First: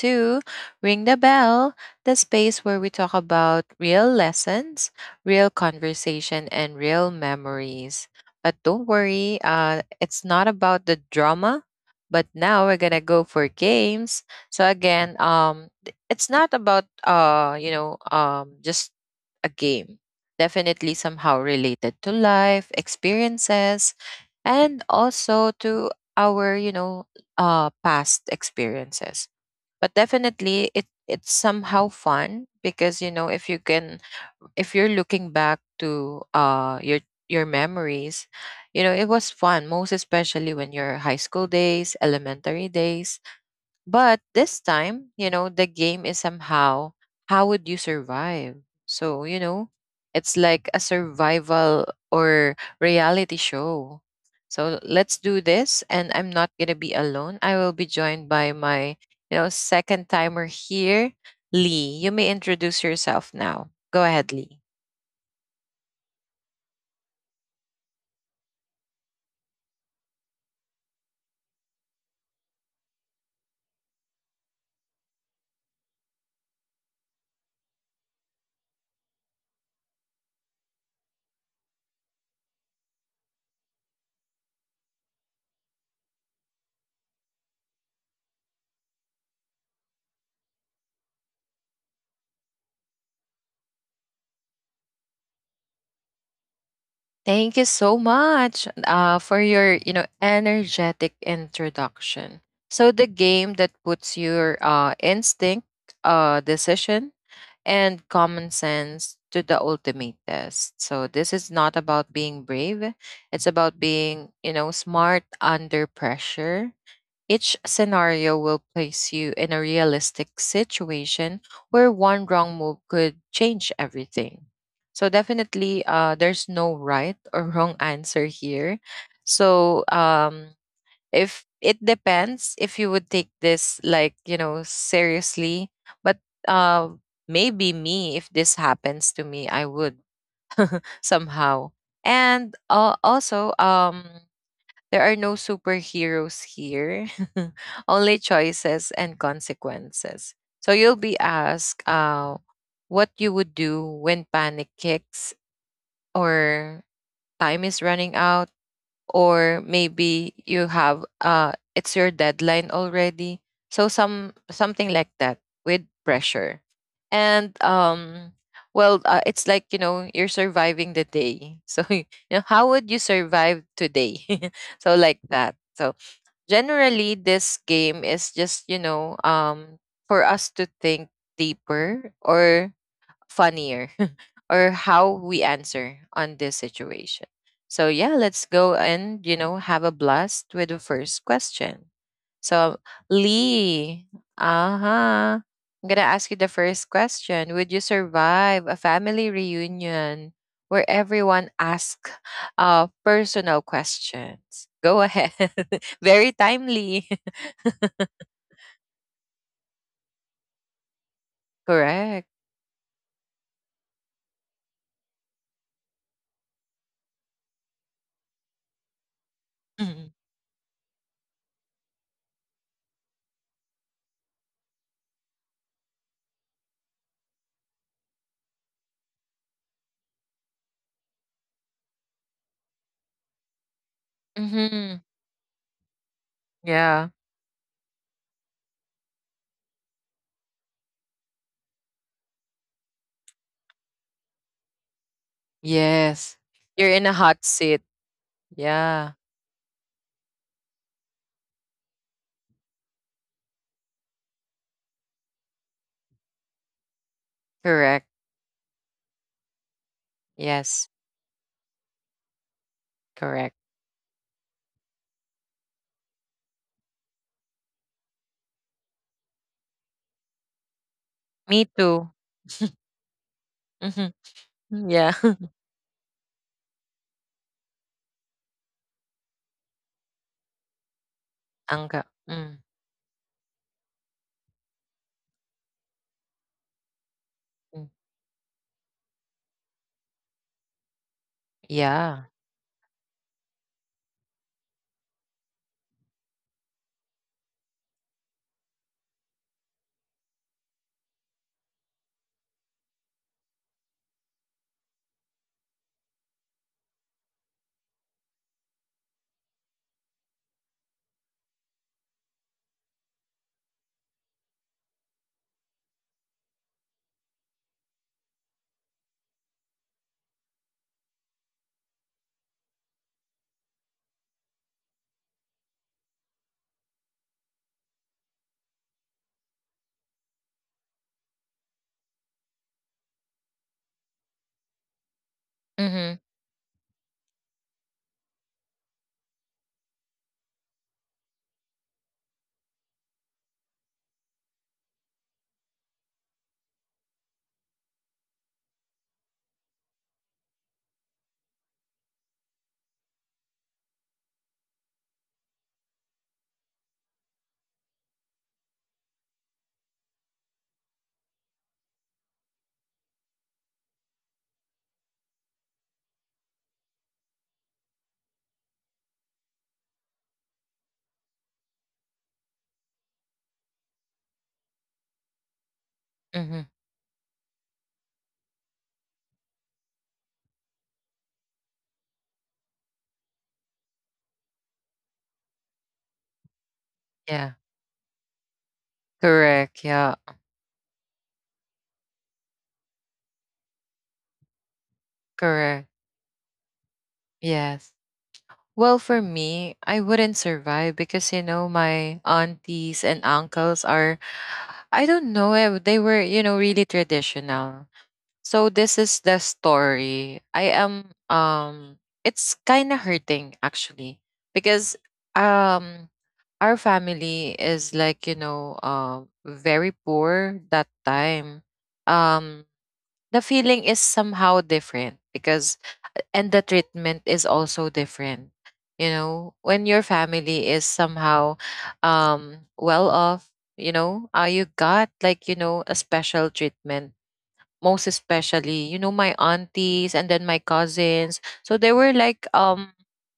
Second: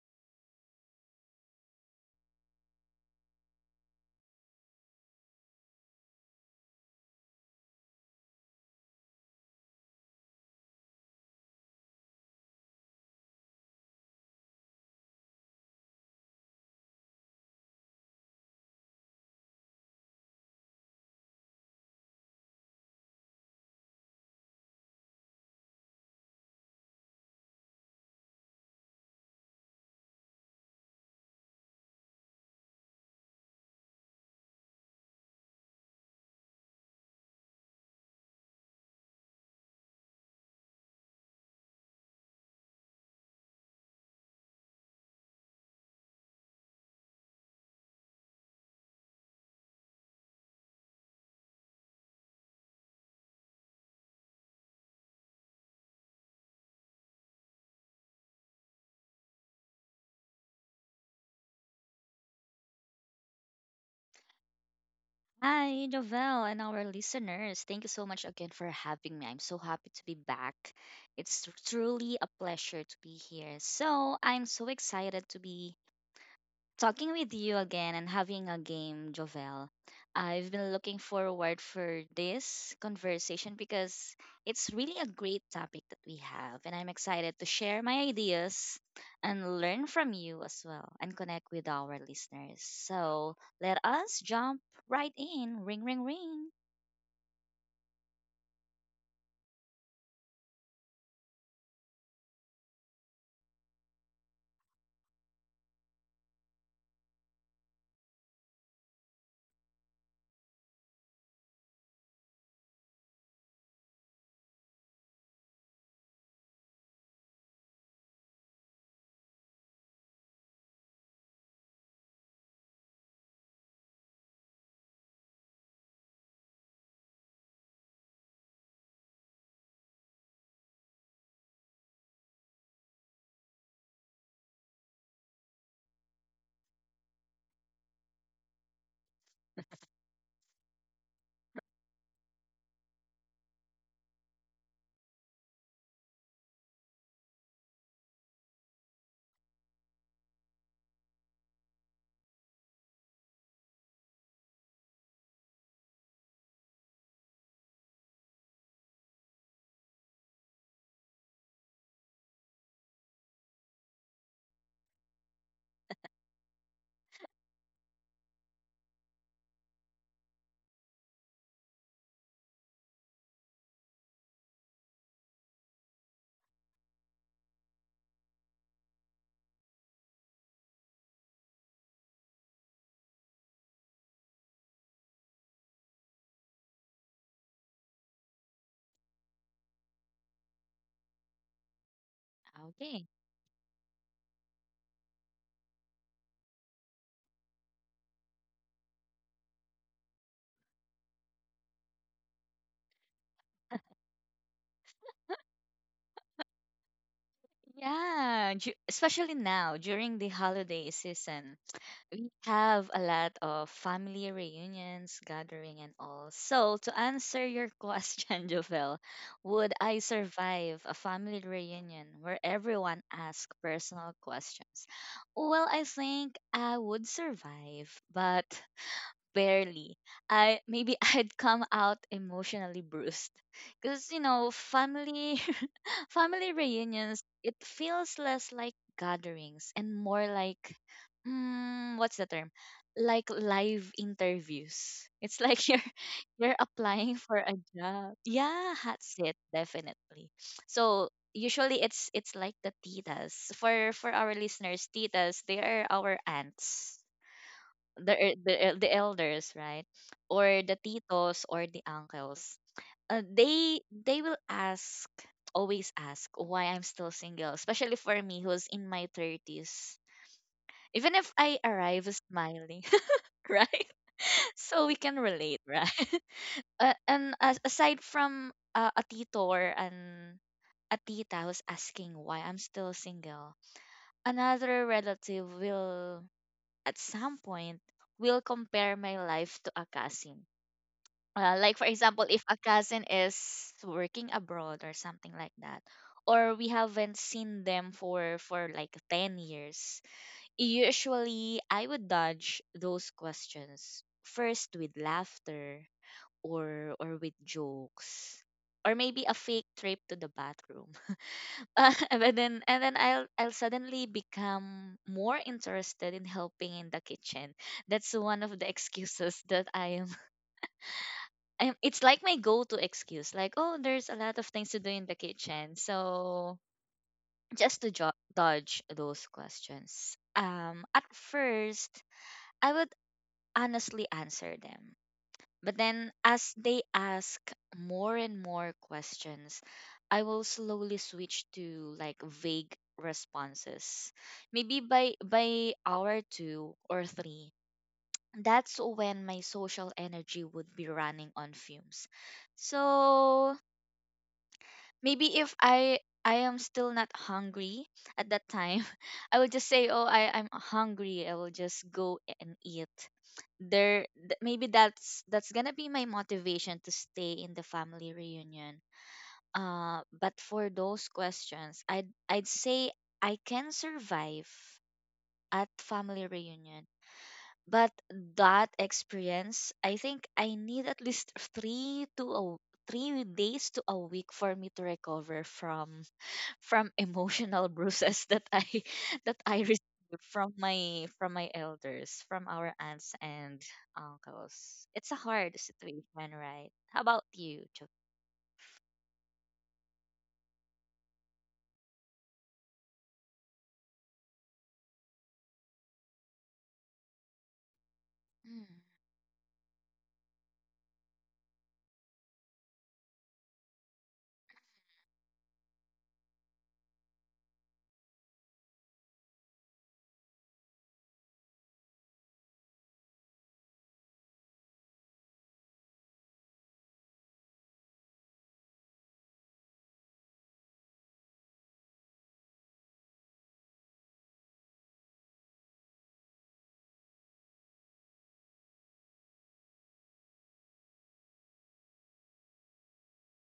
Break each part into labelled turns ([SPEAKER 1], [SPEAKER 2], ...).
[SPEAKER 1] to Ring the Bell, the space where we talk about real lessons, real conversation, and real memories. But don't worry, it's not about the drama. But now we're gonna go for games. So again, it's not about you know, just a game definitely somehow related to life, experiences, and also to our, you know, past experiences. But definitely it's somehow fun because you know if you can if you're looking back to your memories. You know it was fun, most especially when your high school days, elementary days, but this time, you know, the game is somehow, how would you survive? So, you know, it's like a survival or reality show. So let's do this. And I'm not going to be alone. I will be joined by my, you know, second timer here, Lee. You may introduce yourself now. Go ahead, Lee.
[SPEAKER 2] Hi, Novelle, and our listeners. Thank you so much again for having me. I'm so happy to be back. It's truly a pleasure to be here. So, I'm so excited to be talking with you again and having a game, Jovel. I've been looking forward for this conversation because it's really a great topic that we have, and I'm excited to share my ideas and learn from you as well and connect with our listeners. So let us jump right in. Ring, ring, ring.
[SPEAKER 1] Thank you so much for your, you know, energetic introduction. So the game that puts your instinct, decision, and common sense to the ultimate test. So this is not about being brave; it's about being, you know, smart under pressure. Each scenario will place you in a realistic situation where one wrong move could change everything. So, definitely, there's no right or wrong answer here. So, if it depends if you would take this, like, you know, seriously. But uh, maybe me, if this happens to me, I would somehow. And also, there are no superheroes here, only choices and consequences. So you'll be asked what you would do when panic kicks, or time is running out, or maybe you have it's your deadline already. So something like that, with pressure, and well, it's like you know you're surviving the day. So you know, how would you survive today? So like that. So, generally this game is just, you know, for us to think deeper or funnier or how we answer on this situation. So yeah, let's go and you know have a blast with the first question. So
[SPEAKER 2] Okay.
[SPEAKER 1] Lee, uh-huh. I'm gonna ask you the first question. Would you survive a family reunion where everyone asks personal questions? Go ahead. Very timely.
[SPEAKER 2] Yeah, especially now during the holiday season. We
[SPEAKER 1] Correct.
[SPEAKER 2] have a lot of family reunions, gathering, and all. So, to answer your question, Jovel, would I
[SPEAKER 1] Mm-hmm.
[SPEAKER 2] survive a family reunion where everyone asks personal questions? Well, I think I would survive, but barely. I maybe I'd come out emotionally bruised. Because you know
[SPEAKER 1] Mm-hmm.
[SPEAKER 2] family Family
[SPEAKER 1] Yeah.
[SPEAKER 2] reunions, it feels less like gatherings and more like, what's the term? Like live interviews. It's like you're
[SPEAKER 1] Yes.
[SPEAKER 2] you're
[SPEAKER 1] You're in a
[SPEAKER 2] applying for
[SPEAKER 1] hot
[SPEAKER 2] a
[SPEAKER 1] seat.
[SPEAKER 2] job. Yeah, that's
[SPEAKER 1] Yeah,
[SPEAKER 2] it, definitely. So usually it's like the titas. For our listeners, titas, they are our aunts.
[SPEAKER 1] correct.
[SPEAKER 2] The elders, right? Or the
[SPEAKER 1] Yes,
[SPEAKER 2] titos or the uncles,
[SPEAKER 1] correct.
[SPEAKER 2] they will ask always ask why I'm still single, especially for me who's in my 30s. Even if I
[SPEAKER 1] Me
[SPEAKER 2] arrive
[SPEAKER 1] too.
[SPEAKER 2] smiling, right?
[SPEAKER 1] Hmm.
[SPEAKER 2] So we can
[SPEAKER 1] Yeah.
[SPEAKER 2] relate, right? Aside from a tito or an a tita who's asking
[SPEAKER 1] Angga.
[SPEAKER 2] why I'm
[SPEAKER 1] Mm.
[SPEAKER 2] still single, another relative will, at some point,
[SPEAKER 1] Mm.
[SPEAKER 2] will compare my life to a cousin, like for example, if
[SPEAKER 1] Yeah.
[SPEAKER 2] a cousin is working abroad or something like that, or we haven't seen them for like 10 years. Usually I would dodge those questions first with laughter, or with jokes, or maybe a fake trip to the bathroom. And then I'll suddenly become more interested in helping in the kitchen. That's one of the excuses that it's like my go-to excuse, like, oh, there's a lot of things to do in the kitchen. So just to dodge those questions, at first I would honestly answer them, but then
[SPEAKER 1] Hmm.
[SPEAKER 2] as they ask more and more questions, I will slowly switch to like vague responses. Maybe by hour 2 or 3, that's when my social energy would be running on fumes. So maybe if I am still not hungry at that time, I will just say, "Oh, I'm hungry." I will just go and eat. Maybe that's going to be my motivation to stay in the family reunion. But for those questions, I'd say I can survive at family
[SPEAKER 1] Hmm.
[SPEAKER 2] reunion. But that experience, I think I need at least 3 to a, 3 days to a week for me to recover from
[SPEAKER 1] Yeah.
[SPEAKER 2] emotional bruises that I that I received
[SPEAKER 1] Correct. Yeah.
[SPEAKER 2] from my elders, from our aunts and uncles. It's a hard
[SPEAKER 1] Correct.
[SPEAKER 2] situation, right? How about you, Chuck?
[SPEAKER 1] Yes. Well, for me, I wouldn't survive because, you know, my aunties and uncles are, I don't know, eh, they were, you know, really traditional.
[SPEAKER 2] Mm.
[SPEAKER 1] So this is the story. I am It's kind of hurting, actually, because um our family is like, you know, very poor that time. Um the feeling is somehow different, because and the treatment is also different. You know, when your family is somehow well off, you know, you got like, you know, a special treatment, most especially, you know, my aunties and then my cousins. So they were like,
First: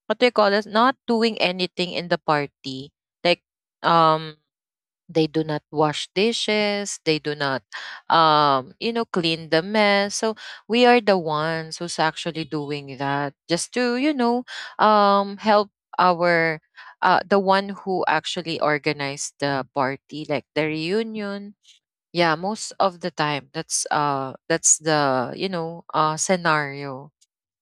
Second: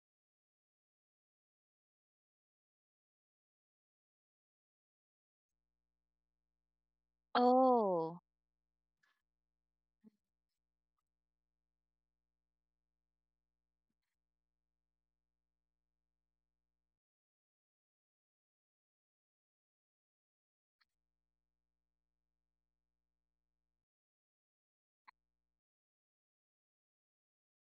[SPEAKER 1] what do you call it? Not doing anything in the party. Like, um, they do not wash dishes. They do not,
[SPEAKER 2] Oh,
[SPEAKER 1] you know, clean the mess. So we are the ones who's actually doing that, just to, you know, help our, the one who actually organized the party, like the reunion. Yeah, most of the time that's the, you know, scenario.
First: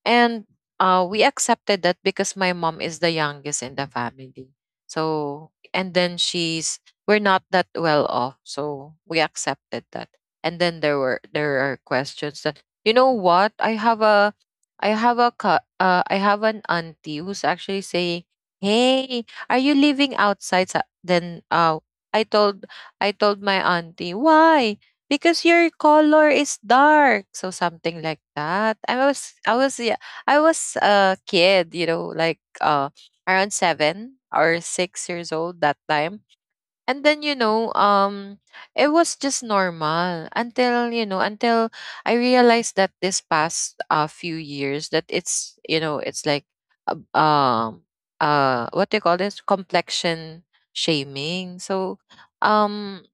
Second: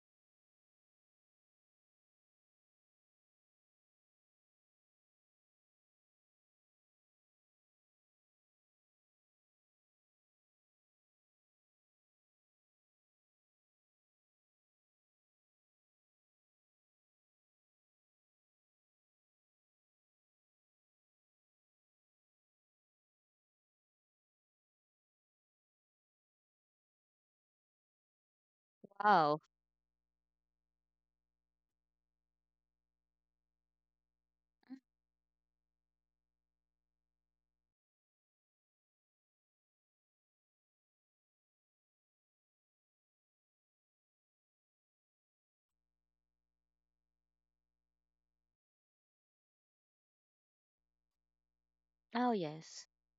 [SPEAKER 1] And we accepted that because my mom is the youngest in the family. So, and then she's, we're not that well off. So we accepted that. And then there are questions that, you know what? I have a, I have an auntie who's actually saying, "Hey, are you living outside? Sa-" Then, I told, I told my auntie, why? Because your color is dark, so something like that. i was
[SPEAKER 2] wow.
[SPEAKER 1] i was I was a kid, you know, like around 7 or 6 years old that time. And then, you know, it was just normal until, you know, until I realized that this past few years that it's like uh, um what do you call this? Complexion shaming. So
[SPEAKER 2] Oh, yes.
[SPEAKER 1] um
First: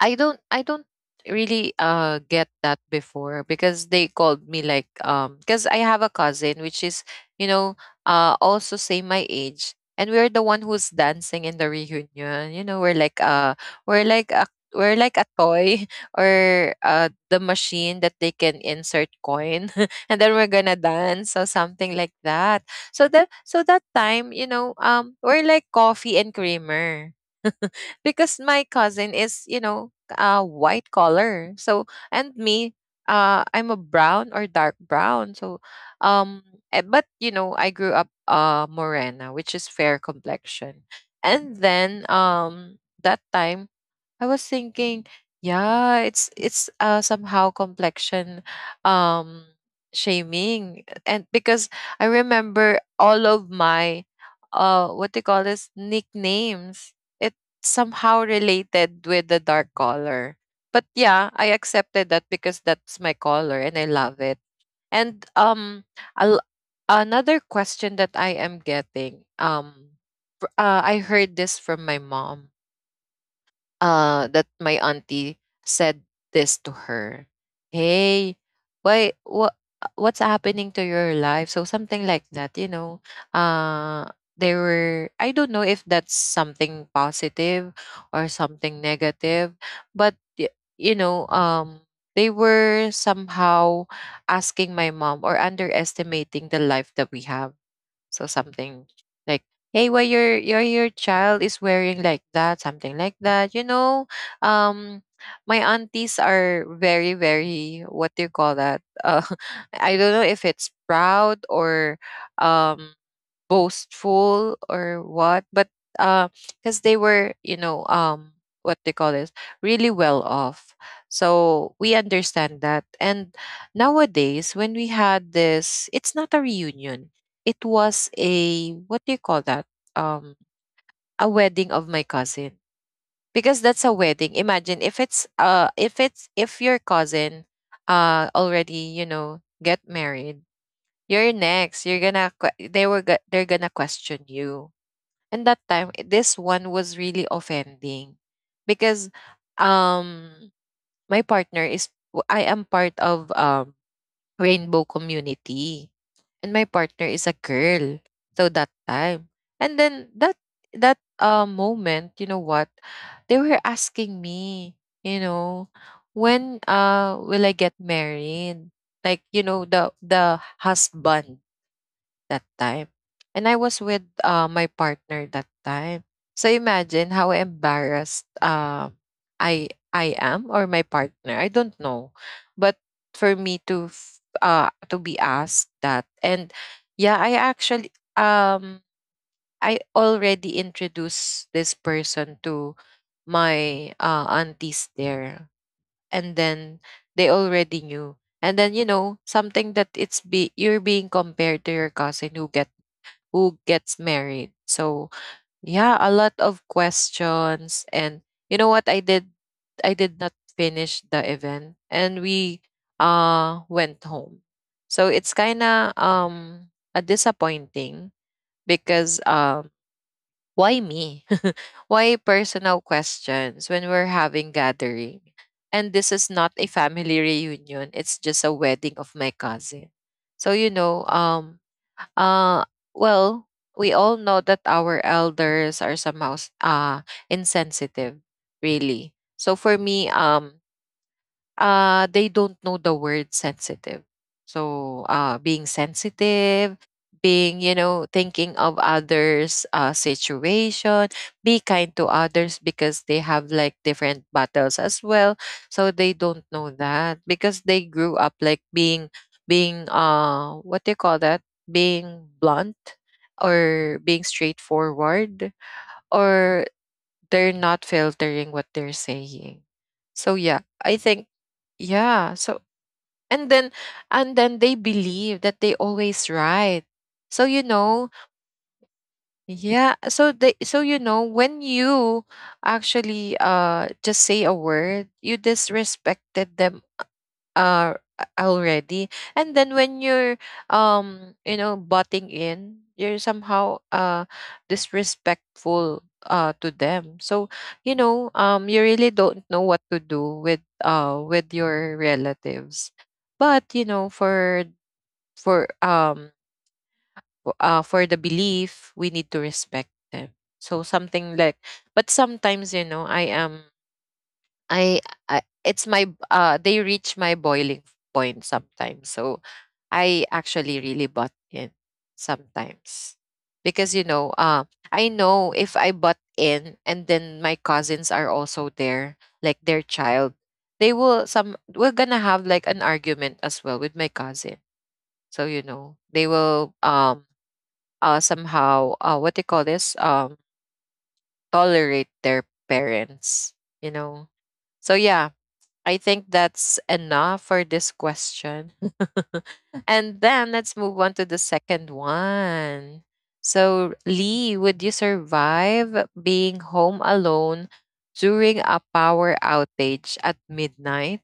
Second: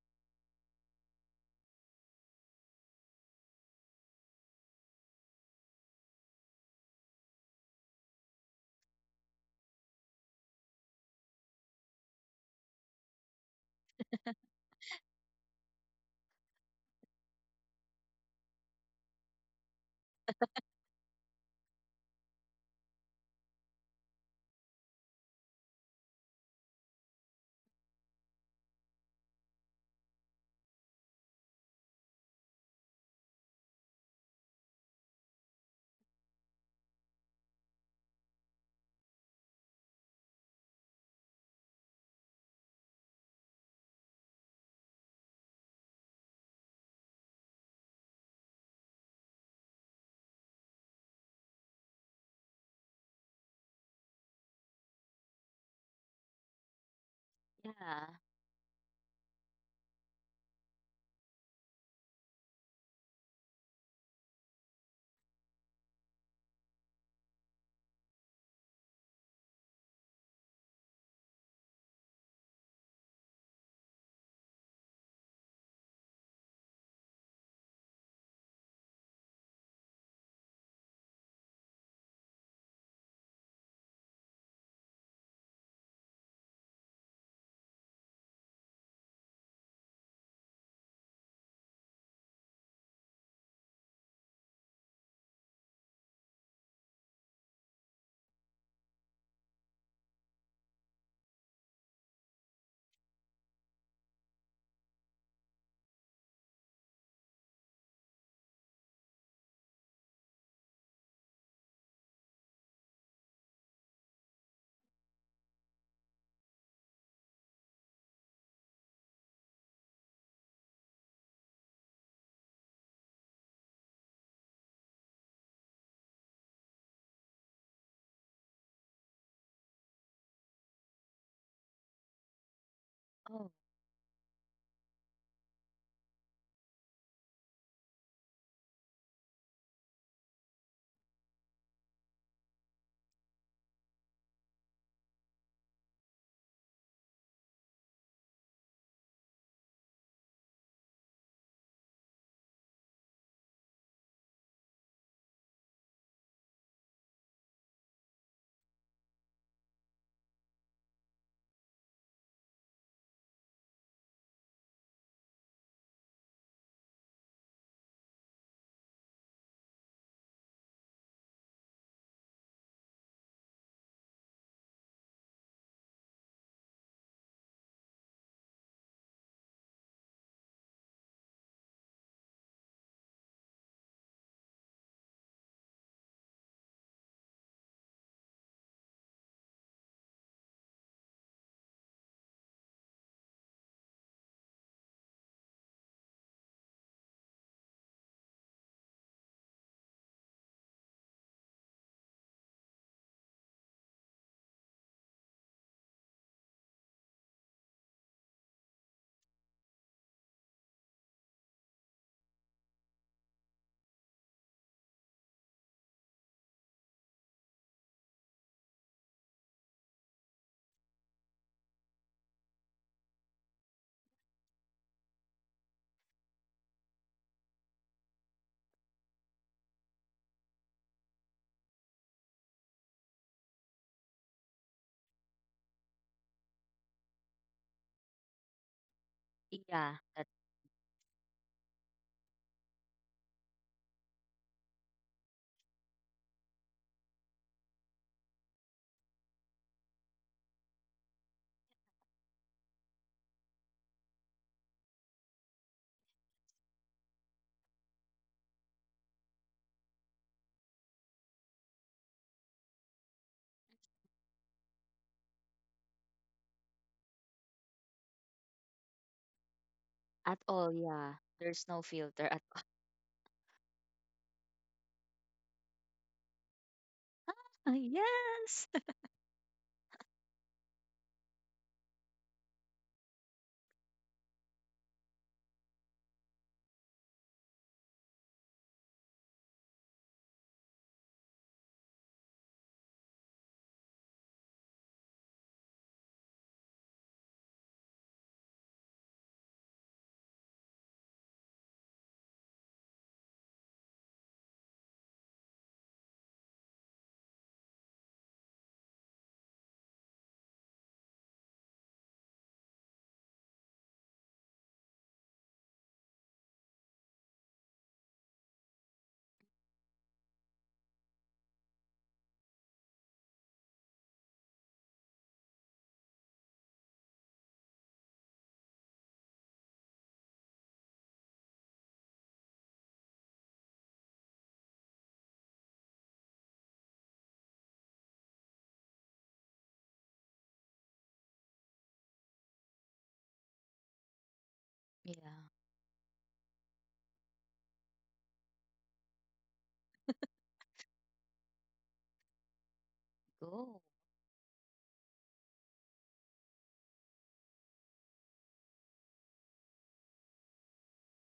[SPEAKER 1] I don't really get that before, because they called me like because I have a cousin which is, you know, also same my age, and we're the one who's dancing in the reunion. You know, we're like we're like a we're like a toy or the machine that they can insert coin and then we're gonna dance or something like that. So that, time, you know, we're like coffee and creamer because my cousin is, you know, white color. So, and me, I'm a brown or dark brown. So um, but you know, I grew up morena, which is fair complexion. And then that time, I was thinking, yeah, it's somehow complexion um shaming. And because I remember all of my what they call this nicknames, it
[SPEAKER 2] Yeah.
[SPEAKER 1] somehow related with the dark color. But yeah, I accepted that because that's my color and I love it. And al another question that I am getting, I heard this from my mom, that my auntie said this to her. "Hey, why what's happening to your life?" So something like that, you know. Uh they were, I don't know if that's something positive or something negative, but you know, they were somehow asking my mom or underestimating the life that we have, so something like, "Hey, why your child is wearing like that?" Something like that. You know, um, my aunties are very, very, what do you call that? I don't know if it's proud or um boastful or what, but uh because they were, you know, what they call this, really well off. So we understand that. And nowadays, when we had this, it's not a reunion, it was a, what do you call that, um a wedding of my cousin.
[SPEAKER 2] Oh,
[SPEAKER 1] Because that's a wedding, imagine, if your cousin already, you know, get married, you're next, you're gonna they're gonna question you. And that time, this one was really offending, because um my partner is I am part of rainbow community and my partner is a girl. So that time. And then that moment, you know what? They were asking me, you know, when will I get married? Like, you know, the husband that time. And I was with my partner that time. So imagine how embarrassed I am, or my partner. I don't know. But for me to to be asked that, and yeah, I actually um I already introduced this person to my aunties there, and then they already knew, and then, you know, something that it's be, you're being compared to your cousin who gets married. So yeah, a lot of questions. And you know what I did? I did not finish the event, and we went home. So it's kinda a disappointing, because why me? Why personal questions when we're having gathering? And this is not a family reunion, it's just a wedding of my cousin. So you know, uh, well, we all know that our elders are somehow insensitive, really. So for
[SPEAKER 2] yeah.
[SPEAKER 1] me,
[SPEAKER 2] At,
[SPEAKER 1] they don't know the word sensitive. So, being sensitive, being, you know, thinking of others' situation, be kind to others because they have like different battles as well. So they don't know that because they grew up like being, what do you call that? Being blunt or being straightforward, or they're not filtering what they're saying. So
[SPEAKER 2] at
[SPEAKER 1] yeah,
[SPEAKER 2] all,
[SPEAKER 1] I
[SPEAKER 2] yeah.
[SPEAKER 1] think,
[SPEAKER 2] There's no filter
[SPEAKER 1] yeah.
[SPEAKER 2] at
[SPEAKER 1] So and then they believe that they always right. So you
[SPEAKER 2] all.
[SPEAKER 1] know,
[SPEAKER 2] Yes.
[SPEAKER 1] yeah. So they, so you know, when you actually just say a word, you disrespected them uh already, and then when you're you know butting in, you're somehow disrespectful to them. So you know, you really don't know what to do with with your relatives. But you know for um for the belief, we need to respect them, so something like. But sometimes you know I, I it's my they reach my boiling point sometimes. So I actually really butt in sometimes. Because I know if I butt in and then my cousins are also there, like their child, they will some we're gonna have like an argument as well with my cousin. So you know, they will somehow, uh, what do you call this? Tolerate their parents, you know. So
[SPEAKER 2] Yeah.
[SPEAKER 1] yeah, I think that's enough for this question. And then let's move on to the second one.
[SPEAKER 2] Go.
[SPEAKER 1] So, Lee, would you survive being home alone during a power outage at midnight?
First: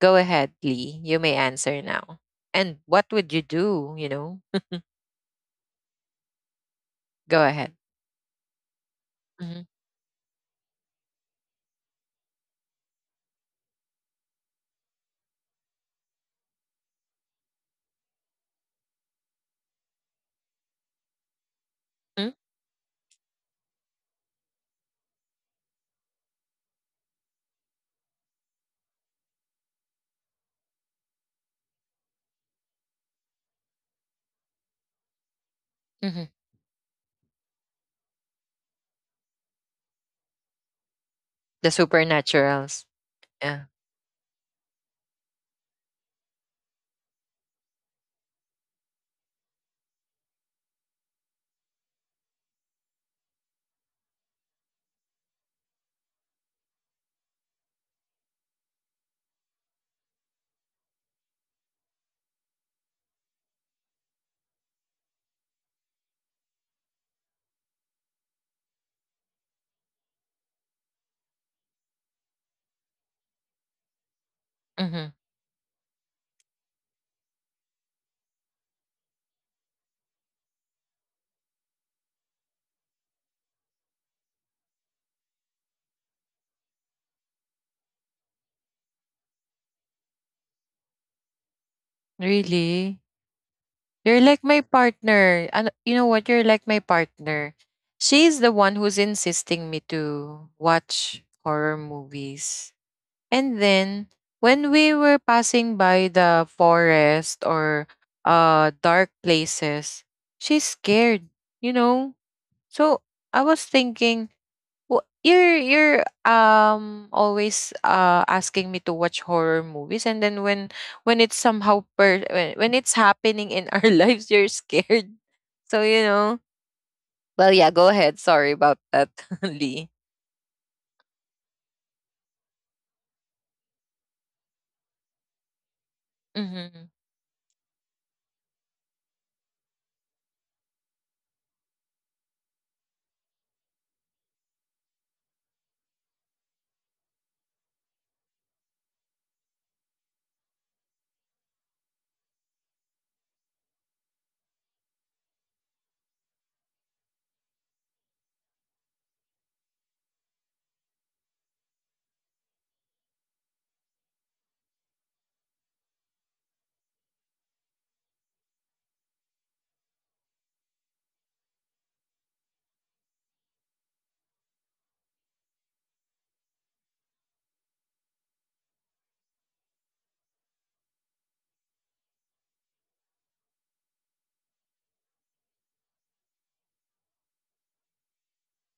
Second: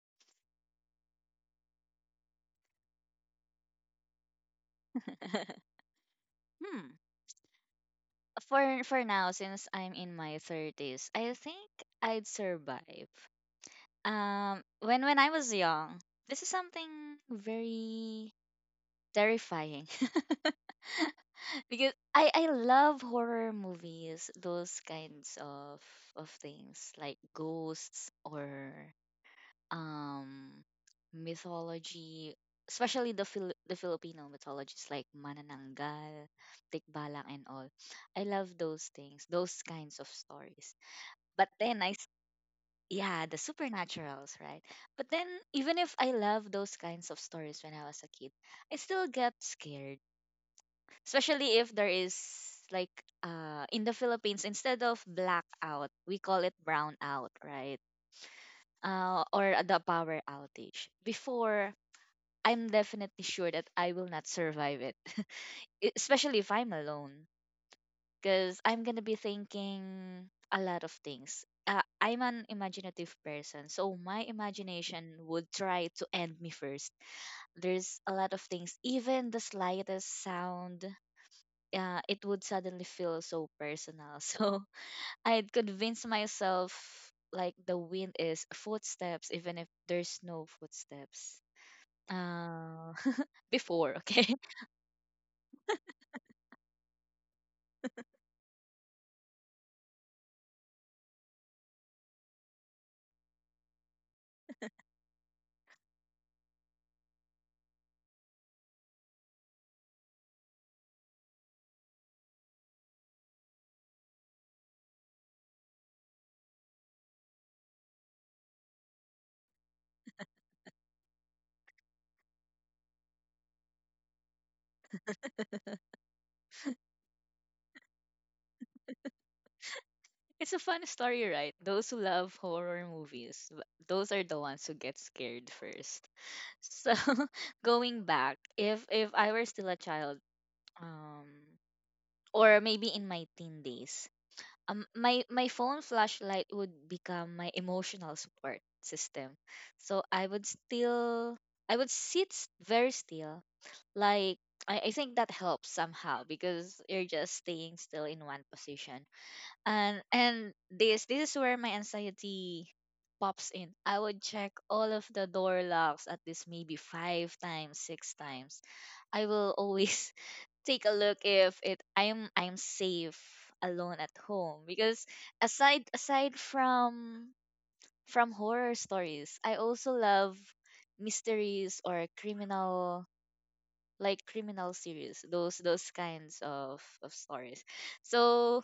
[SPEAKER 1] Go ahead, Lee. You may answer now. And what would you do? You know,
[SPEAKER 2] hmm.
[SPEAKER 1] go ahead.
[SPEAKER 2] For now,
[SPEAKER 1] Hmm.
[SPEAKER 2] since I'm in my 30s, I think I'd survive. When I was young, this is something very terrifying because I love horror movies, those kinds of things like ghosts or um mythology, especially the the Filipino mythologies like
[SPEAKER 1] Hmm.
[SPEAKER 2] Manananggal, Tikbalang and all. I love those things, those kinds of stories. But
[SPEAKER 1] The
[SPEAKER 2] then I
[SPEAKER 1] supernaturals.
[SPEAKER 2] yeah, the
[SPEAKER 1] Yeah.
[SPEAKER 2] supernaturals, right? But then, even if I love those kinds of stories when I was a kid, I still get scared, especially if there is, like, in the Philippines, instead of blackout, we call it brownout, right? Or the power outage. Before, I'm definitely sure that I will not survive it, especially if I'm alone, because I'm gonna be thinking a lot of things. I'm an imaginative person, so my
[SPEAKER 1] Hmm.
[SPEAKER 2] imagination would try to end me first. There's a lot of things; even the slightest sound, it would suddenly feel so personal. So I'd convince myself like the wind is footsteps, even if there's no footsteps.
[SPEAKER 1] Really?
[SPEAKER 2] Uh, Before,
[SPEAKER 1] You're like
[SPEAKER 2] okay?
[SPEAKER 1] my partner. And you know what? You're like my partner. She's the one who's insisting me to watch horror movies. And then when we were passing by the forest or uh, dark places, she's scared, you know? So I was thinking, well, you're always asking me to watch horror movies, and then when it's somehow per when it's happening in our lives, you're scared. So you know. Well, yeah. Go ahead. Sorry about that, Lee.
[SPEAKER 2] It's a fun story, right? Those who love horror movies, those are the ones who get scared first.
[SPEAKER 1] Mm-hmm.
[SPEAKER 2] So, going back, if I were still a child, um, or maybe in my teen days, my phone flashlight would become my emotional support system. So I would still, I would sit very still, like I think that helps somehow because you're just staying still in one position. And this is where my anxiety pops in. I would check all of the door locks at least maybe five times, six times. I will always take a look if it I'm safe alone at home, because aside from horror stories, I also love mysteries or criminal, like criminal series, those kinds of stories. So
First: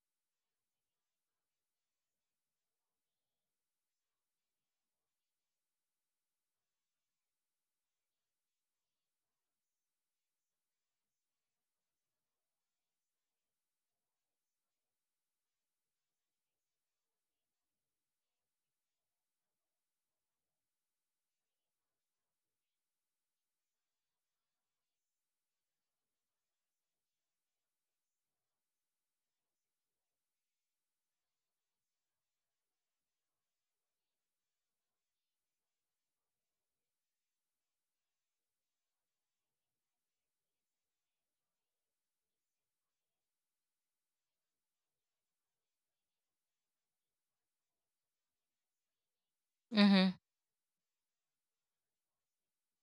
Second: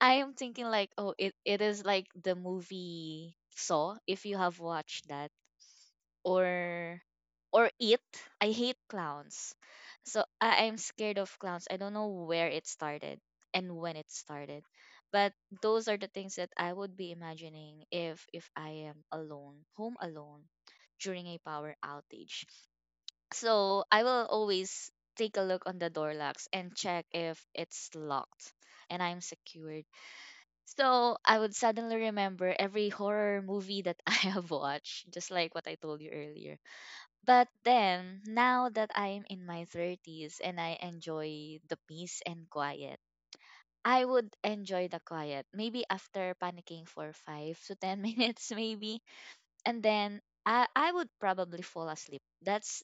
[SPEAKER 2] I am thinking like, oh, it is like the movie Saw, if you have watched that, or It. I hate clowns, so I'm scared of clowns. I don't know where it started and when it started, but those are the things that I would be imagining if I am alone, home alone, during a power outage. So I will always take a look on the door locks and check if it's locked and I'm secured, so I would suddenly remember every horror movie that I have watched, just like what I told you earlier. But then, now that I'm in my 30s and I enjoy the peace and quiet, I would enjoy the quiet. Maybe after panicking for 5 to 10 minutes, maybe. And
[SPEAKER 1] Mm-hmm.
[SPEAKER 2] then I would probably fall asleep. That's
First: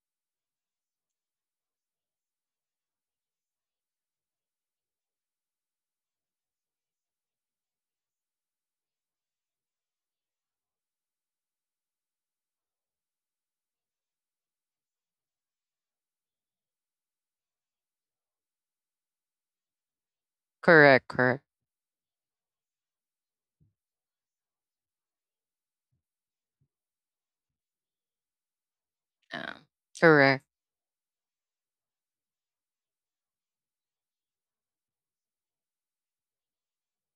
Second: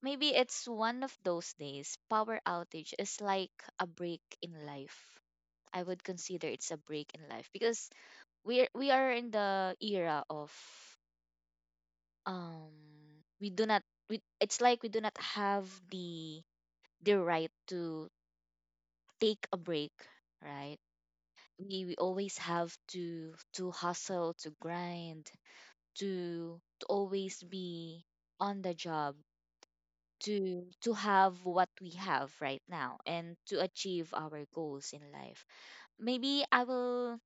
[SPEAKER 2] maybe it's one of those days. Power outage is like a break in life. I would consider it's a break in life, because we are in the era of, um we do not, we, it's like we do not have the right to take a break, right?
[SPEAKER 1] Correct. Correct.
[SPEAKER 2] We always have to hustle, to grind, to always be on the job,
[SPEAKER 1] Yeah. Correct.
[SPEAKER 2] to have what we have right now and to achieve our goals in life. Maybe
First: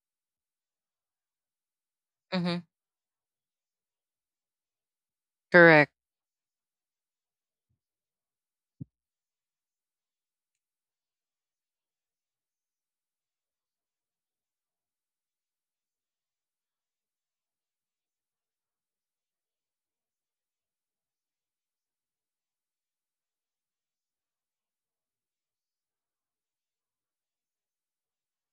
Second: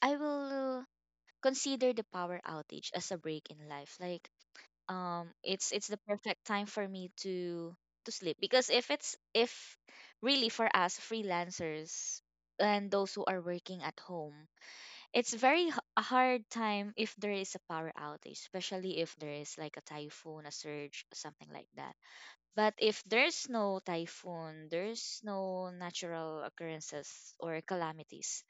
[SPEAKER 2] I will consider the power
[SPEAKER 1] Mm-hmm.
[SPEAKER 2] outage as a break in life, like, it's
[SPEAKER 1] Correct.
[SPEAKER 2] the perfect time for me to sleep. Because if it's if really, for us freelancers and those who are working at home, it's a hard time if there is a power outage, especially if there is like a typhoon, a surge, something like that. But if there's no typhoon, there's no natural occurrences or calamities,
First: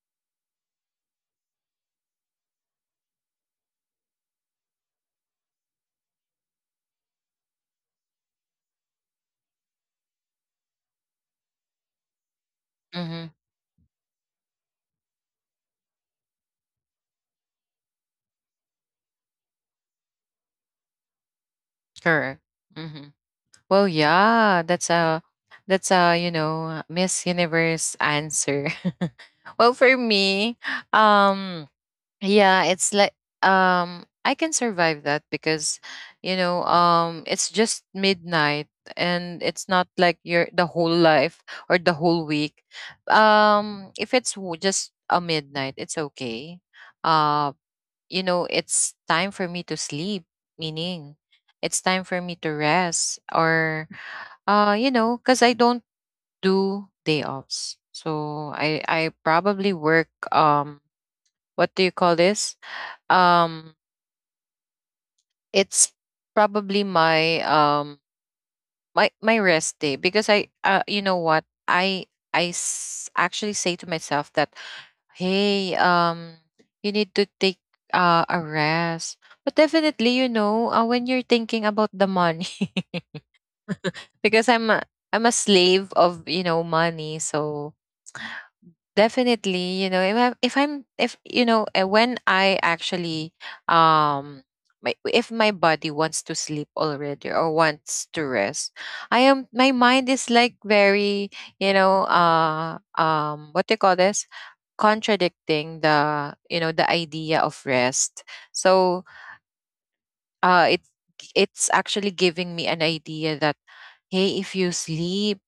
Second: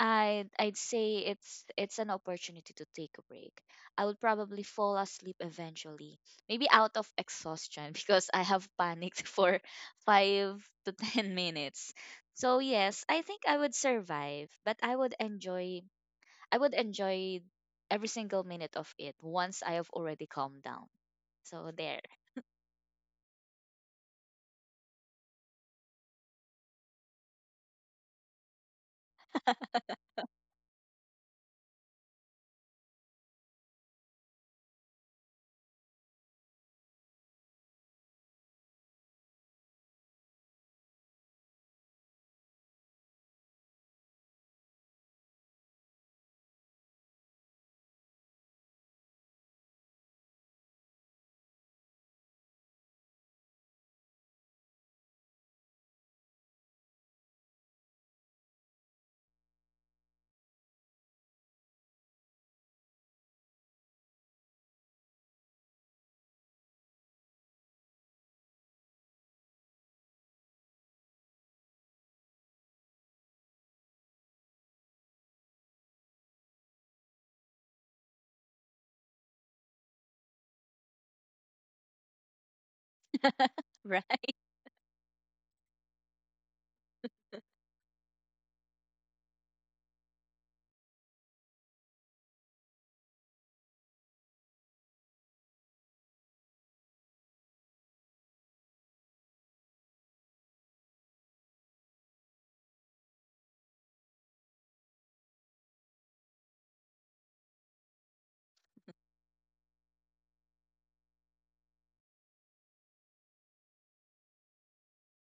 [SPEAKER 2] I'd say it's an opportunity to take a break. I would probably fall asleep eventually, maybe out of exhaustion because I have panicked for 5 to 10 minutes. So yes, I
[SPEAKER 1] Mm-hmm.
[SPEAKER 2] think I would survive, but I would enjoy every single minute of it once I have already calmed down. So there,
[SPEAKER 1] Correct. Mm-hmm. Well, yeah, that's a you know, Miss Universe answer. Well, for me, um, yeah, it's like, I can survive that because you know, it's just midnight and it's not like your the whole life or the whole week. If it's just a midnight, it's okay. Uh you know, it's time for me to sleep, meaning it's time for me to rest, or you know, cuz I don't do day offs. So I probably work, what do you call this? um it's probably my my rest day because I you know what, actually say to myself that hey, you need to take a rest. But definitely, you know, when you're thinking about the money
[SPEAKER 2] right?
[SPEAKER 1] because I'm a slave of, you know, money. So definitely, you know, if I'm if you know, when I actually, um if my body wants to sleep already or wants to rest, I am my mind is like very, you know, what do you call this, contradicting the, you know, the idea of rest. So uh, it it's actually giving me an idea that hey, if you sleep,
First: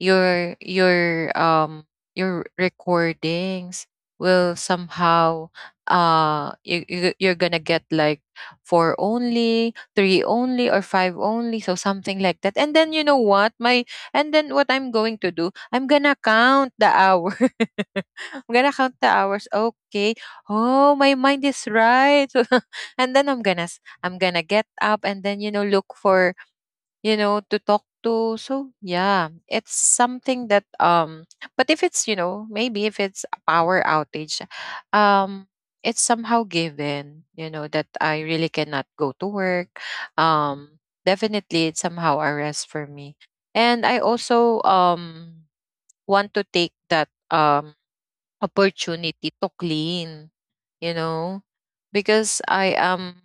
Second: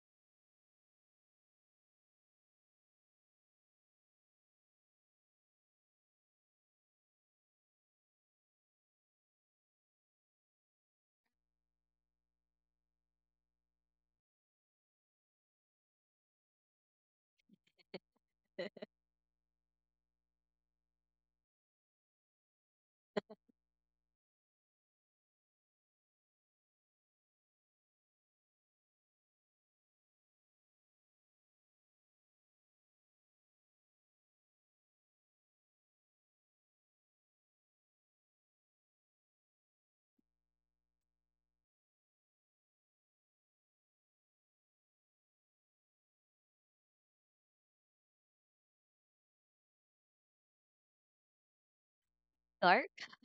[SPEAKER 1] your your um your recordings will somehow, you're gonna get like four only, three only, or five only, so something like that. And then you know what, my and then what I'm going to do, I'm gonna count the hours. I'm gonna count the hours. Okay. Oh, my mind is right. And then I'm gonna get up and then, you know, look for, you know, to talk to. So yeah, it's something that. But if it's, you know, maybe if it's a power outage, um, it's somehow given. You know that I really cannot go to work. Um, definitely it's somehow a rest for me. And I also want to take that opportunity to clean, you know, because I
[SPEAKER 2] Dark?
[SPEAKER 1] am,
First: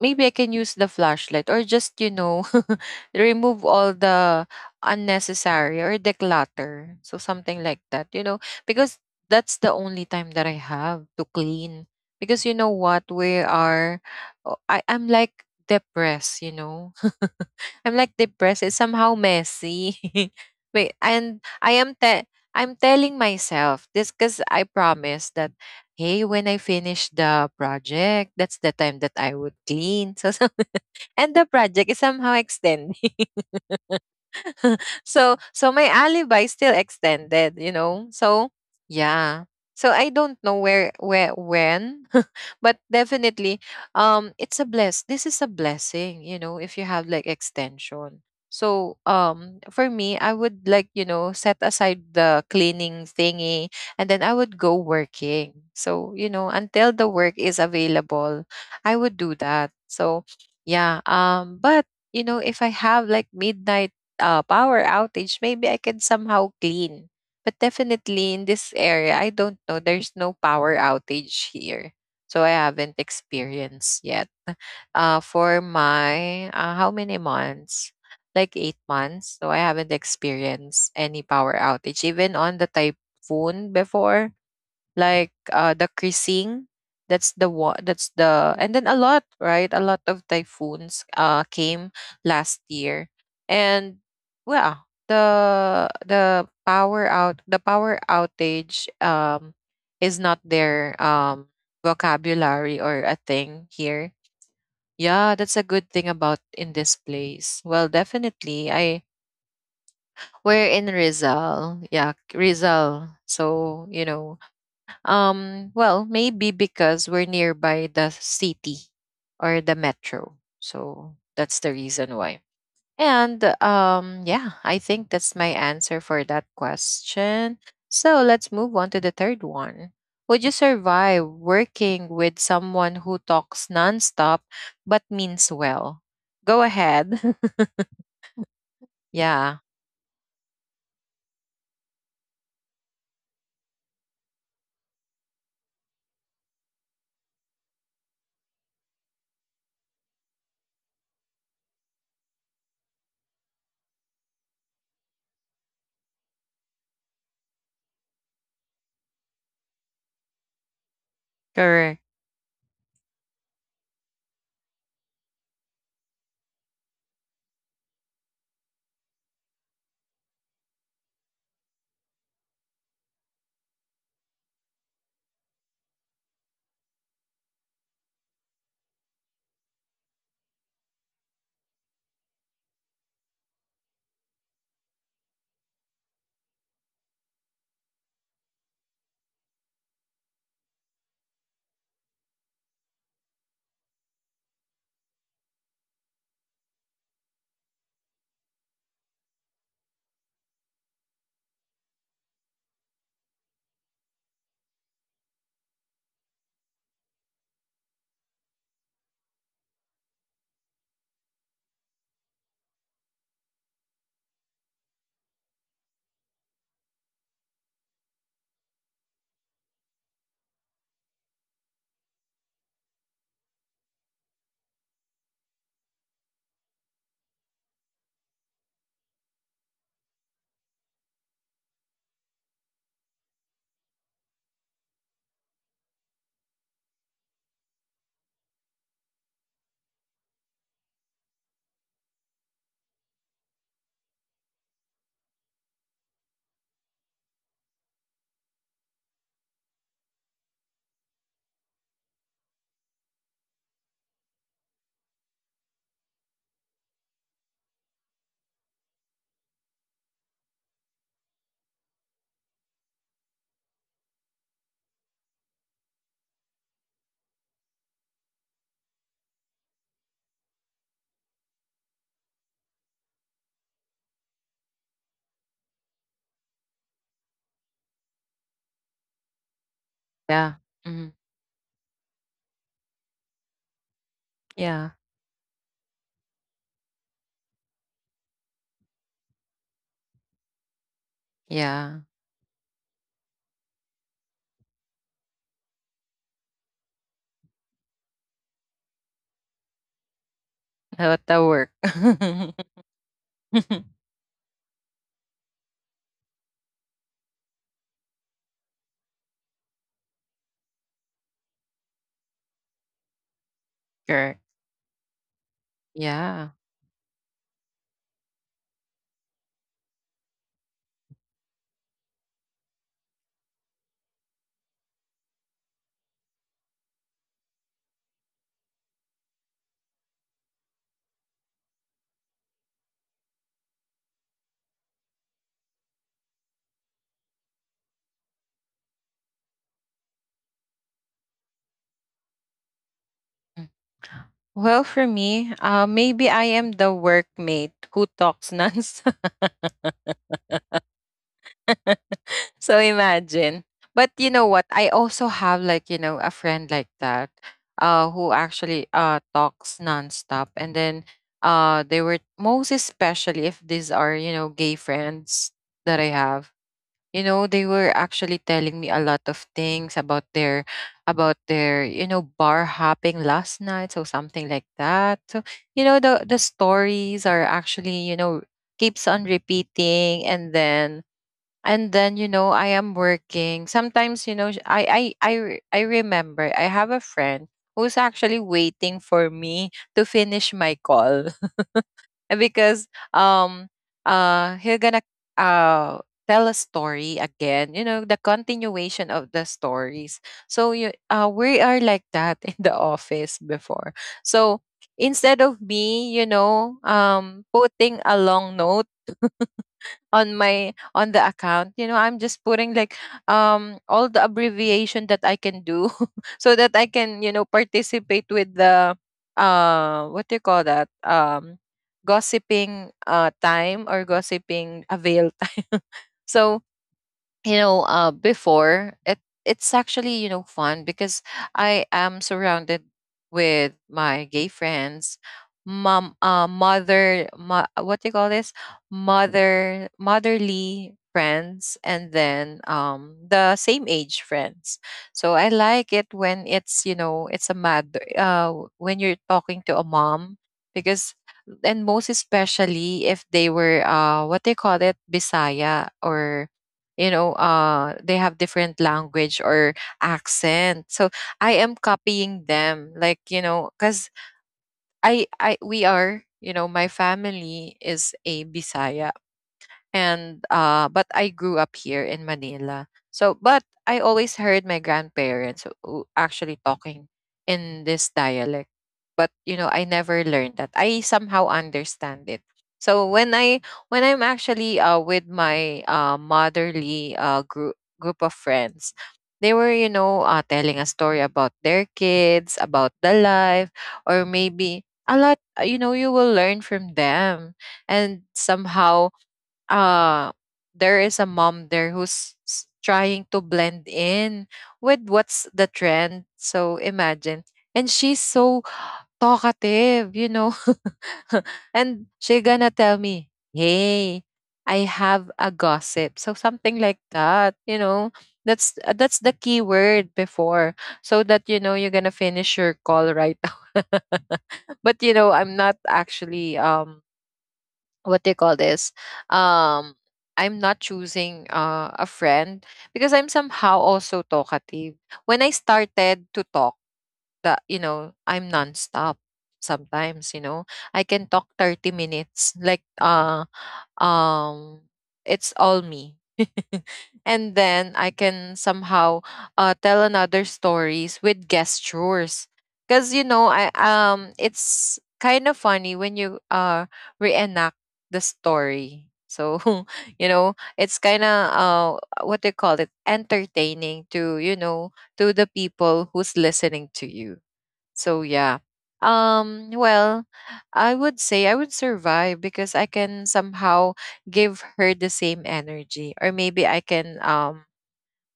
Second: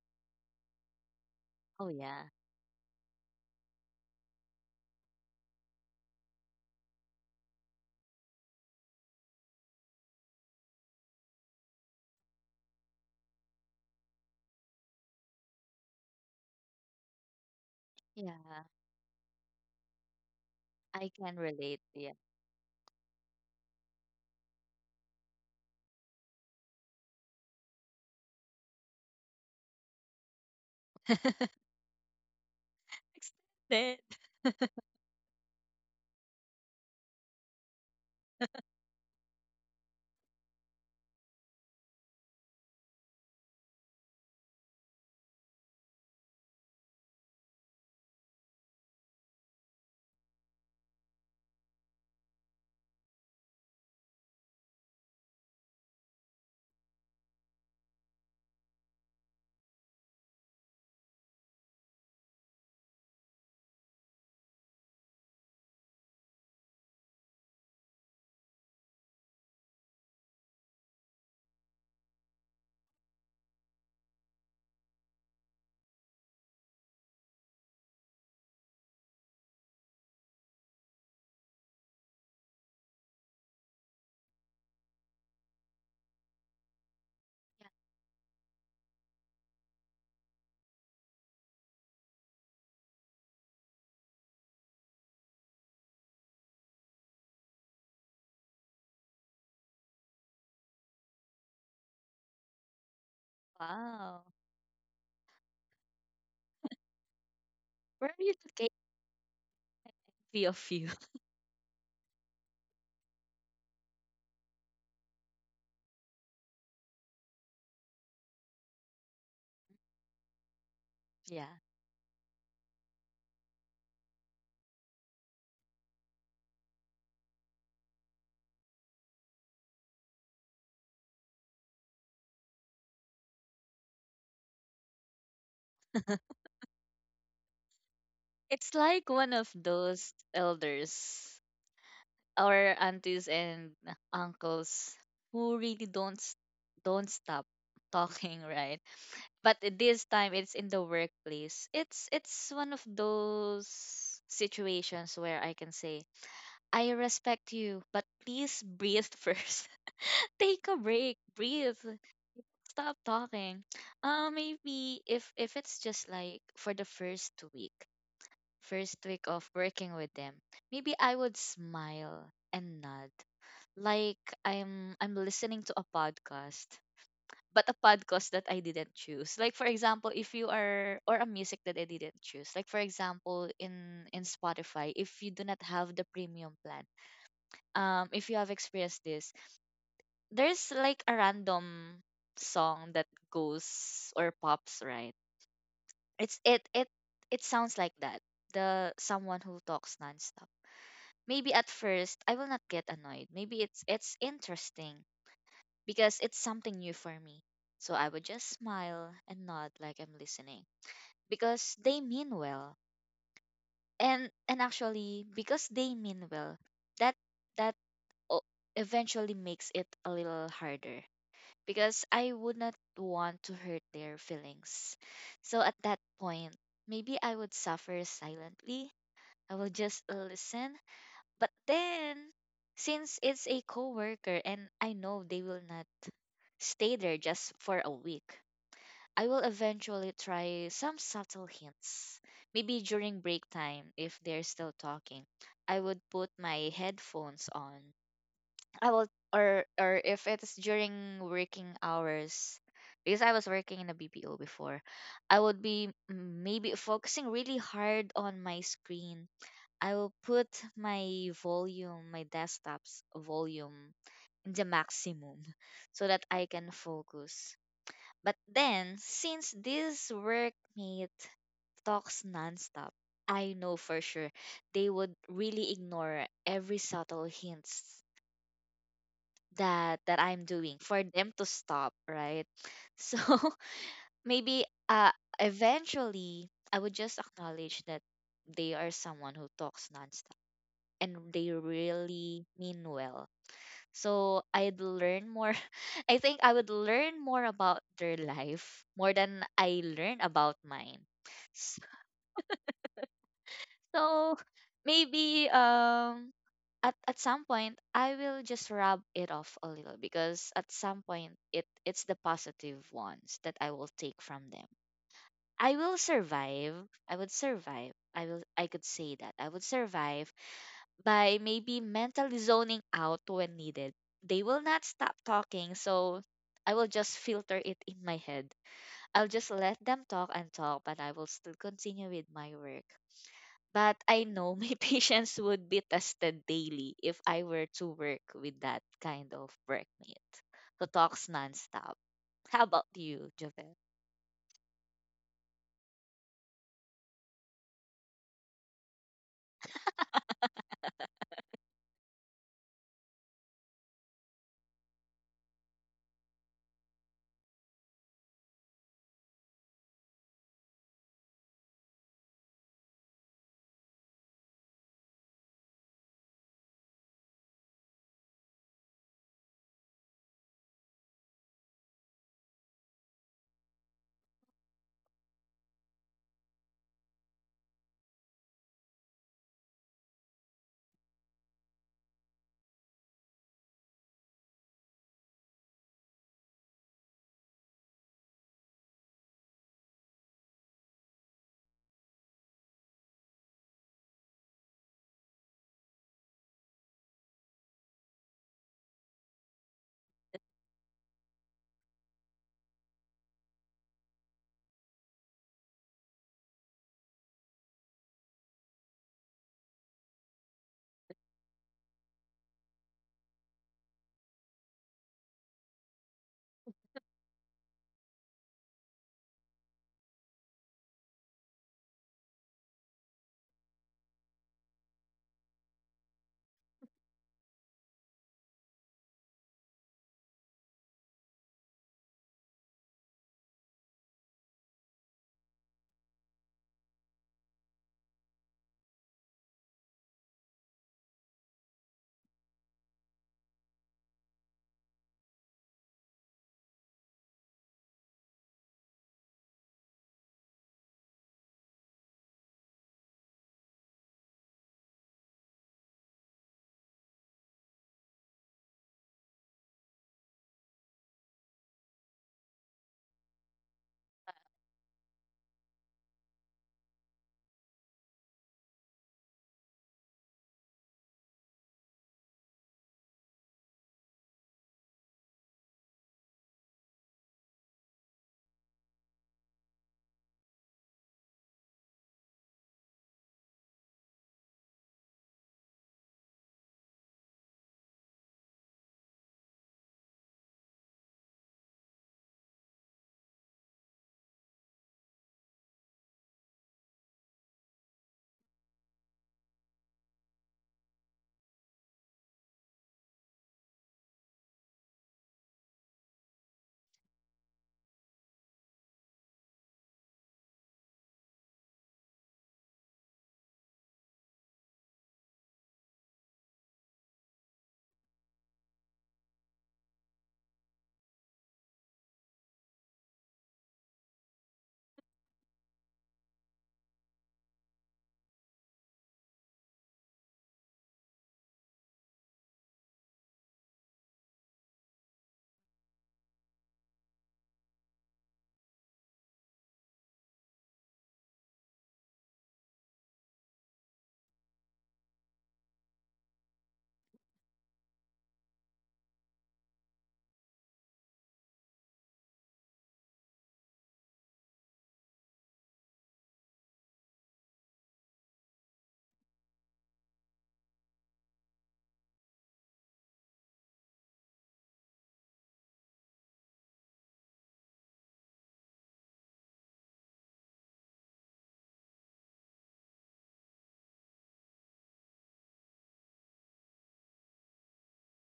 [SPEAKER 1] maybe I can use the flashlight or
[SPEAKER 2] Oh
[SPEAKER 1] just, you
[SPEAKER 2] yeah,
[SPEAKER 1] know, remove all the unnecessary or the clutter. So something like that, you know, because that's the only time that I have to clean. Because you know what, oh, I'm like depressed, you know. I'm like depressed.
[SPEAKER 2] yeah,
[SPEAKER 1] It's somehow messy. Wait,
[SPEAKER 2] I can
[SPEAKER 1] and
[SPEAKER 2] relate. Yeah,
[SPEAKER 1] I'm telling myself this because I promise that hey, when I finish the project, that's the time that I would clean. So, so and the project is somehow extending.
[SPEAKER 2] extended.
[SPEAKER 1] So so my alibi still extended, you know. So yeah. So I don't know where, when, but definitely, um, it's a bless. This is a blessing, you know, if you have like extension. So, um, for me, I would like, you know, set aside the cleaning thingy and then I would go working. So, you know, until the work is available, I would do that. So, yeah, but you know, if I have like midnight, power outage, maybe I can somehow clean. But definitely in this area, I don't know. There's no power outage here. So I haven't experienced yet. For my, how many months? Like 8 months. So I haven't experienced any power outage, even on the typhoon before like, the creasing. That's the, and then a lot, right, a lot of typhoons uh, came last year. And well, the power out the power outage, is not their, vocabulary or a thing here.
[SPEAKER 2] Wow,
[SPEAKER 1] Yeah, that's a good thing about in this place. Well,
[SPEAKER 2] where are you to
[SPEAKER 1] definitely. I,
[SPEAKER 2] be
[SPEAKER 1] we're
[SPEAKER 2] of
[SPEAKER 1] in
[SPEAKER 2] you?
[SPEAKER 1] Rizal. Yeah, Rizal. So, you know, well, maybe because we're nearby the city or the metro. So
[SPEAKER 2] Yeah.
[SPEAKER 1] that's the reason why. And yeah, I think that's my answer for that question. So let's move on to the third one. Would you survive working with someone who talks nonstop but means well? Go ahead.
[SPEAKER 2] It's like one of
[SPEAKER 1] Yeah,
[SPEAKER 2] those elders, our aunties and uncles who really don't stop talking, right? But this time it's in the workplace. It's one of those situations where I can say, "I respect you, but please breathe first. Take a break. Breathe.
[SPEAKER 1] correct.
[SPEAKER 2] Stop talking." Maybe if it's just like for the first week of working with them, maybe I would smile and nod like I'm listening to a podcast, but a podcast that I didn't choose. Like for example, if you are or a music that I didn't choose. Like for example, in Spotify, if you do not have the premium plan, if you have experienced this, there's like a random song that goes or pops, right. It's it it It sounds like that, the someone who talks nonstop. Maybe at first I will not get annoyed. Maybe it's interesting because it's something new for me. So I would just smile and nod like I'm listening because they mean well. And actually because they mean well, that that o- eventually makes it a little harder because I would not want to hurt their feelings. So at that point, maybe I would suffer silently. I will just listen. But then, since it's a coworker and I know they will not stay there just for a week, I will eventually try some subtle hints. Maybe during break time, if they're still talking, I would put my headphones on. I will, or if it's during working hours, because I was working in a BPO before, I would be maybe focusing really hard on my screen. I will put my volume, my desktop's volume in the maximum so that I can focus. But then, since this workmate talks nonstop, I know for sure they would really ignore every subtle hints that I'm
[SPEAKER 1] Yeah.
[SPEAKER 2] doing for
[SPEAKER 1] Mhm.
[SPEAKER 2] them to stop, right? So maybe
[SPEAKER 1] Yeah.
[SPEAKER 2] uh eventually I would just acknowledge that they are someone who talks nonstop and they
[SPEAKER 1] Yeah.
[SPEAKER 2] really mean well. So I'd learn more. I think I would learn more about their life more than I learn about mine.
[SPEAKER 1] How about the work?
[SPEAKER 2] So maybe at some point I will just rub it off a little because at some point it's the positive ones that I will take
[SPEAKER 1] Correct.
[SPEAKER 2] from them. I will
[SPEAKER 1] Yeah.
[SPEAKER 2] survive. I would survive. I could say that. I would survive by maybe mentally zoning out when needed. They will not stop talking, so I will just filter it in my head. I'll just let them talk and talk, but I will still continue with my work. But I know my patience would be tested daily if I were to work with that kind of workmate who talks nonstop. How about you,
[SPEAKER 1] Mm.
[SPEAKER 2] Javel?
[SPEAKER 1] Well, for me, maybe I am the workmate who talks nonsense. So imagine. But you know what? I also have like, you know, a friend like that, who actually talks nonstop. And then, they were, most especially if these are, you know, gay friends that I have. You know, they were actually telling me a lot of things about their, about their, you know, bar hopping last night, so something like that. So you know, the stories are actually, you know, keeps on repeating. And then and then, you know, I am working sometimes, you know, I remember I have a friend who's actually waiting for me to finish my call because, um he gonna, uh tell a story again, you know, the continuation of the stories. So you, we are like that in the office before. So instead of me, you know, putting a long note on the account, you know, I'm just putting like, all the abbreviation that I can do, so that I can, you know, participate with the, uh, what do you call that, gossiping, uh, time or gossiping avail time. So you know, before, it's actually, you know, fun because I am surrounded with my gay friends, mom, mother, what do you call this, mother, motherly friends, and then the same age friends. So I like it when it's, you know, it's a mother, uh, when you're talking to a mom, because and most especially if they were, uh, what they call it, bisaya, or you know, uh, they have different language or accent. So I am copying them, like, you know, cuz I we are, you know, my family is a bisaya. And uh, but I grew up here in Manila. So but I always heard my grandparents who actually talking in this dialect. But you know, I never learned that. I somehow understand it. So when I'm actually, uh, with my, uh, motherly, uh, group of friends, they were, you know, uh, telling a story about their kids, about the life, or maybe a lot, you know, you will learn from them. And somehow, uh there is a mom there who's trying to blend in with what's the trend, so imagine. And she's so talkative, you know. And she gonna tell me, hey, I have a gossip, so something like that. You know, that's the key word before, so that, you know, you're gonna finish your call, right? But you know, I'm not actually, what they call this, um I'm not choosing, a friend because I'm somehow also talkative. When I started to talk, that you know, I'm nonstop sometimes, you know, I can talk 30 minutes like, um it's all me. And then I can somehow, tell another stories with gestures. Because you know, I, it's kind of funny when you, uh, reenact the story. So you know, it's kind of, what they call it, entertaining to, you know, to the people who's listening to you. So yeah. Um, well, I would say I would survive because I can somehow give her the same energy, or maybe I can, um,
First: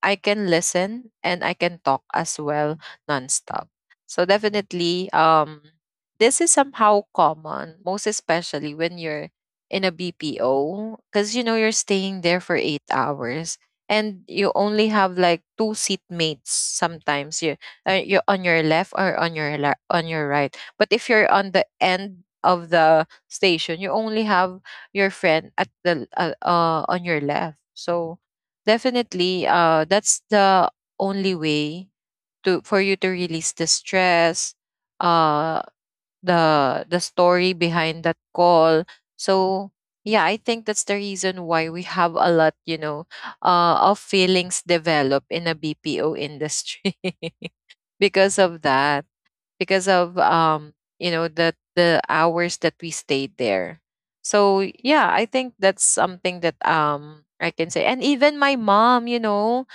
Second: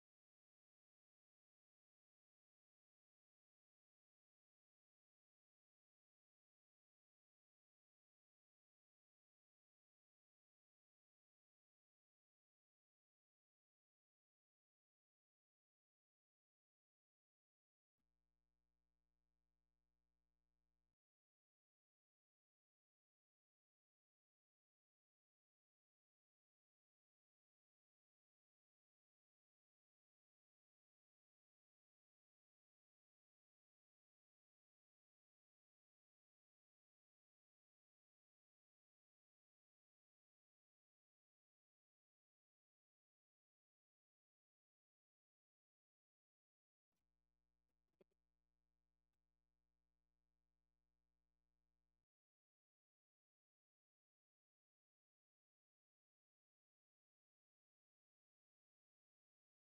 [SPEAKER 1] I can listen and I can talk as well nonstop. So definitely, this is somehow common, most especially when you're in a BPO, because you know, you're staying there for 8 hours and you only have like two seatmates sometimes. You, you're on your left or on your on your right. But if you're on the end of the station, you only have your friend at the, uh, on your left. So definitely, that's the only way to for you to release the stress, uh, the story behind that call. So yeah, I think that's the reason why we have a lot, of feelings develop in a BPO industry because of that, because of the hours that we stayed there. So yeah, I think that's something that I can say. And even my mom, you know,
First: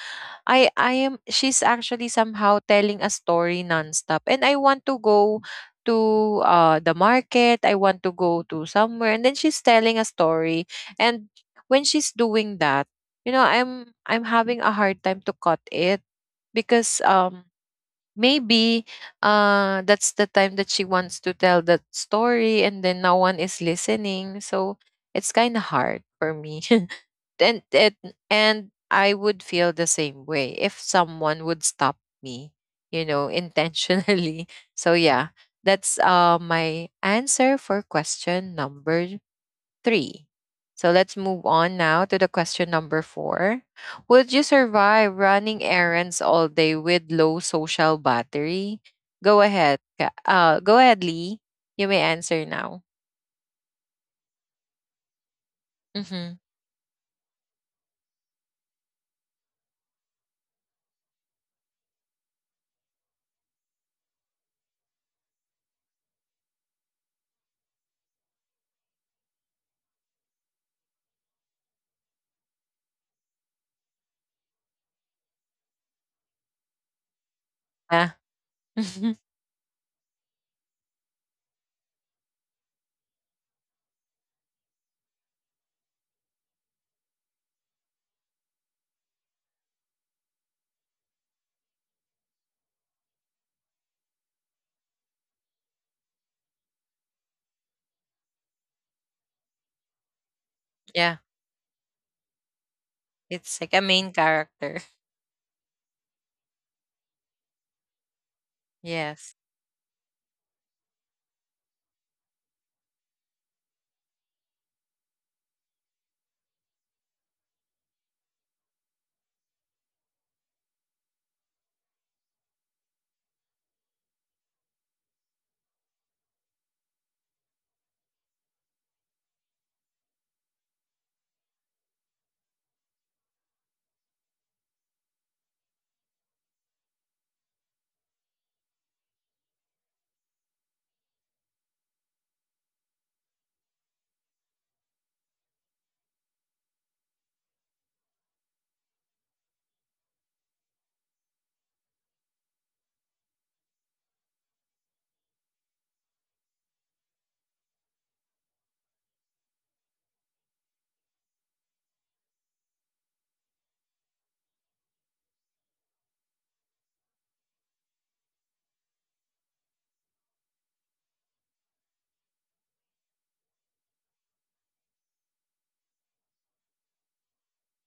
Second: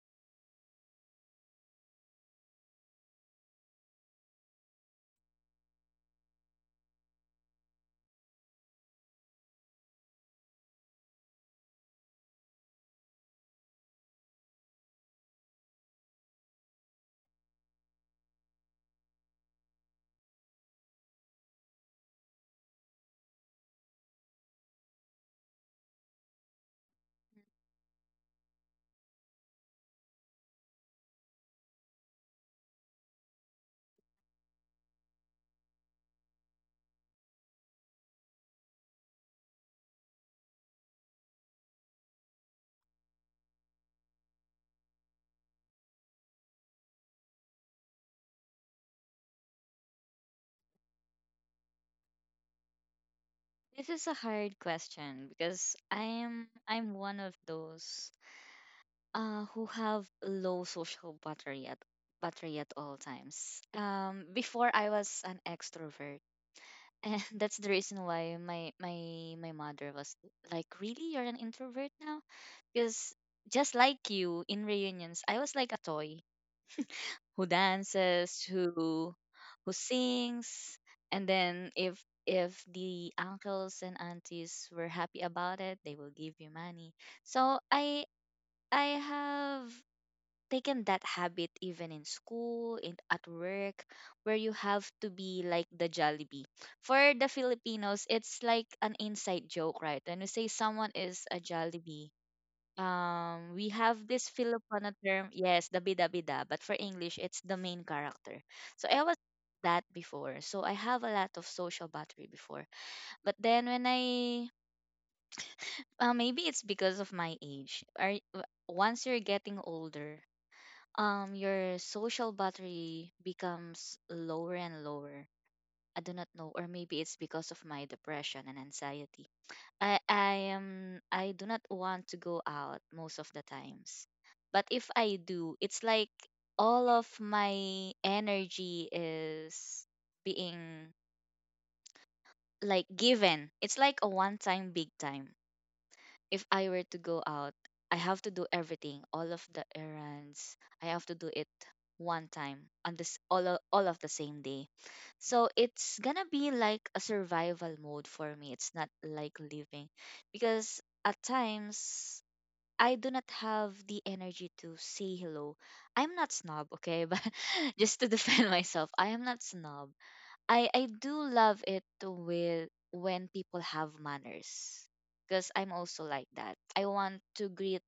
[SPEAKER 1] I am she's actually somehow telling a story nonstop and I want to go to the market, I want to go to somewhere, and then she's telling a story and when she's doing that, you know, I'm having a hard time to cut it because maybe that's the time that she wants to tell that story and then no one is listening. So it's kind of hard for me. and and and I would feel the same way if someone would stop me, you know, intentionally. So yeah, that's my answer for question number 3. So let's move on now to the question number 4. Would you survive running errands all day with low social battery? Go ahead. Go ahead, Lee. You may answer now.
[SPEAKER 2] This is a hard question because
[SPEAKER 1] Mhm.
[SPEAKER 2] I'm one of those, who have low social battery at all times. Before I was an extrovert, and that's the reason why my mother was like, "Really, you're an introvert now?" Because just like you in reunions, I was like a toy who
[SPEAKER 1] Yeah.
[SPEAKER 2] dances, who sings, and then if the uncles and aunties were happy about it, they will give you money. So I have taken that habit even in school, in at work, where you have to be like the Jollibee. For the Filipinos, it's like an inside joke, right? When we say someone
[SPEAKER 1] Yeah,
[SPEAKER 2] is a Jollibee,
[SPEAKER 1] it's
[SPEAKER 2] we
[SPEAKER 1] like a
[SPEAKER 2] have
[SPEAKER 1] main
[SPEAKER 2] this
[SPEAKER 1] character.
[SPEAKER 2] Filipino term, yes, the bida bida, but for English, it's the main character. So I was
[SPEAKER 1] Yes.
[SPEAKER 2] that before, so I have a lot of social battery before. But then when I, maybe it's because of my age. Are once you're getting older, um, your social battery becomes lower and lower. I do not know, or maybe it's because of my depression and anxiety. I am I do not want to go out most of the times. But if I do, it's like all of my energy is being like given. It's like a one time big time, if I were to go out, I have to do everything, all of the errands. I have to do it one time on this all of the same day. So it's gonna be like a survival mode for me. It's not like living because at times I do not have the energy to say hello. I'm not snob, okay? But just to defend myself, I am not snob. I do love it with when people have manners because I'm also like that. I want to greet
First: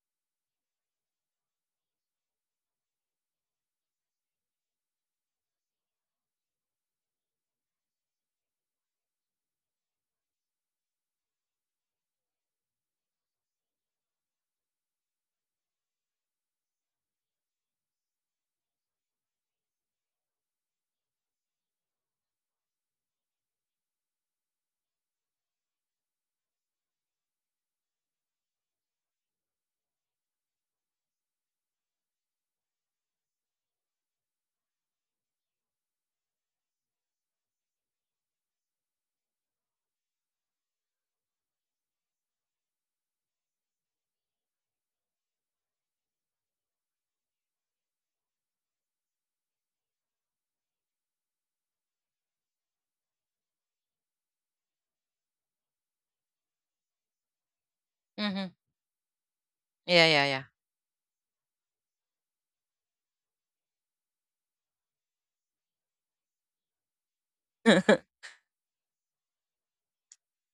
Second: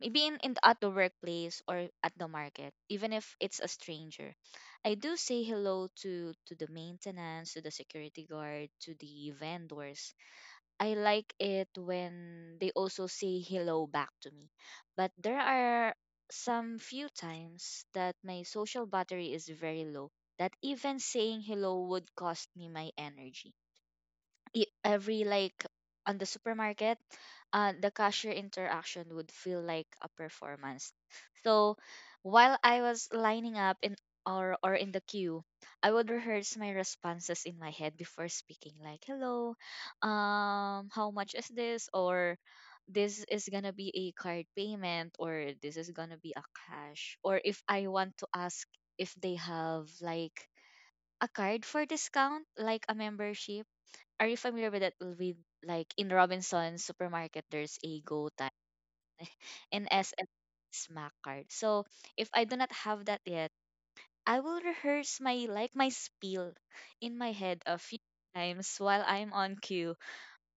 [SPEAKER 2] maybe in at the workplace or at the market, even if it's a stranger. I do say hello to the maintenance, to the security guard, to the vendors. I like it when they also say hello back to me. But there are some few times that my social battery is very low that even saying hello would cost me my energy, every like on the supermarket, the cashier interaction would feel like a performance. So while I was lining up in or in the queue, I would rehearse my responses in my head before speaking like hello, um, how much is this, or this is gonna be a card payment, or this is gonna be a cash, or if I want to ask if they have like a card for discount, like a membership. Are you familiar with that, with like in Robinson's supermarket there's a Go Time
[SPEAKER 1] Mhm.
[SPEAKER 2] and
[SPEAKER 1] Yeah,
[SPEAKER 2] SF
[SPEAKER 1] yeah, yeah.
[SPEAKER 2] Smack card. So if I do not have that yet, I will rehearse my like my spiel in my head a few times while I'm on queue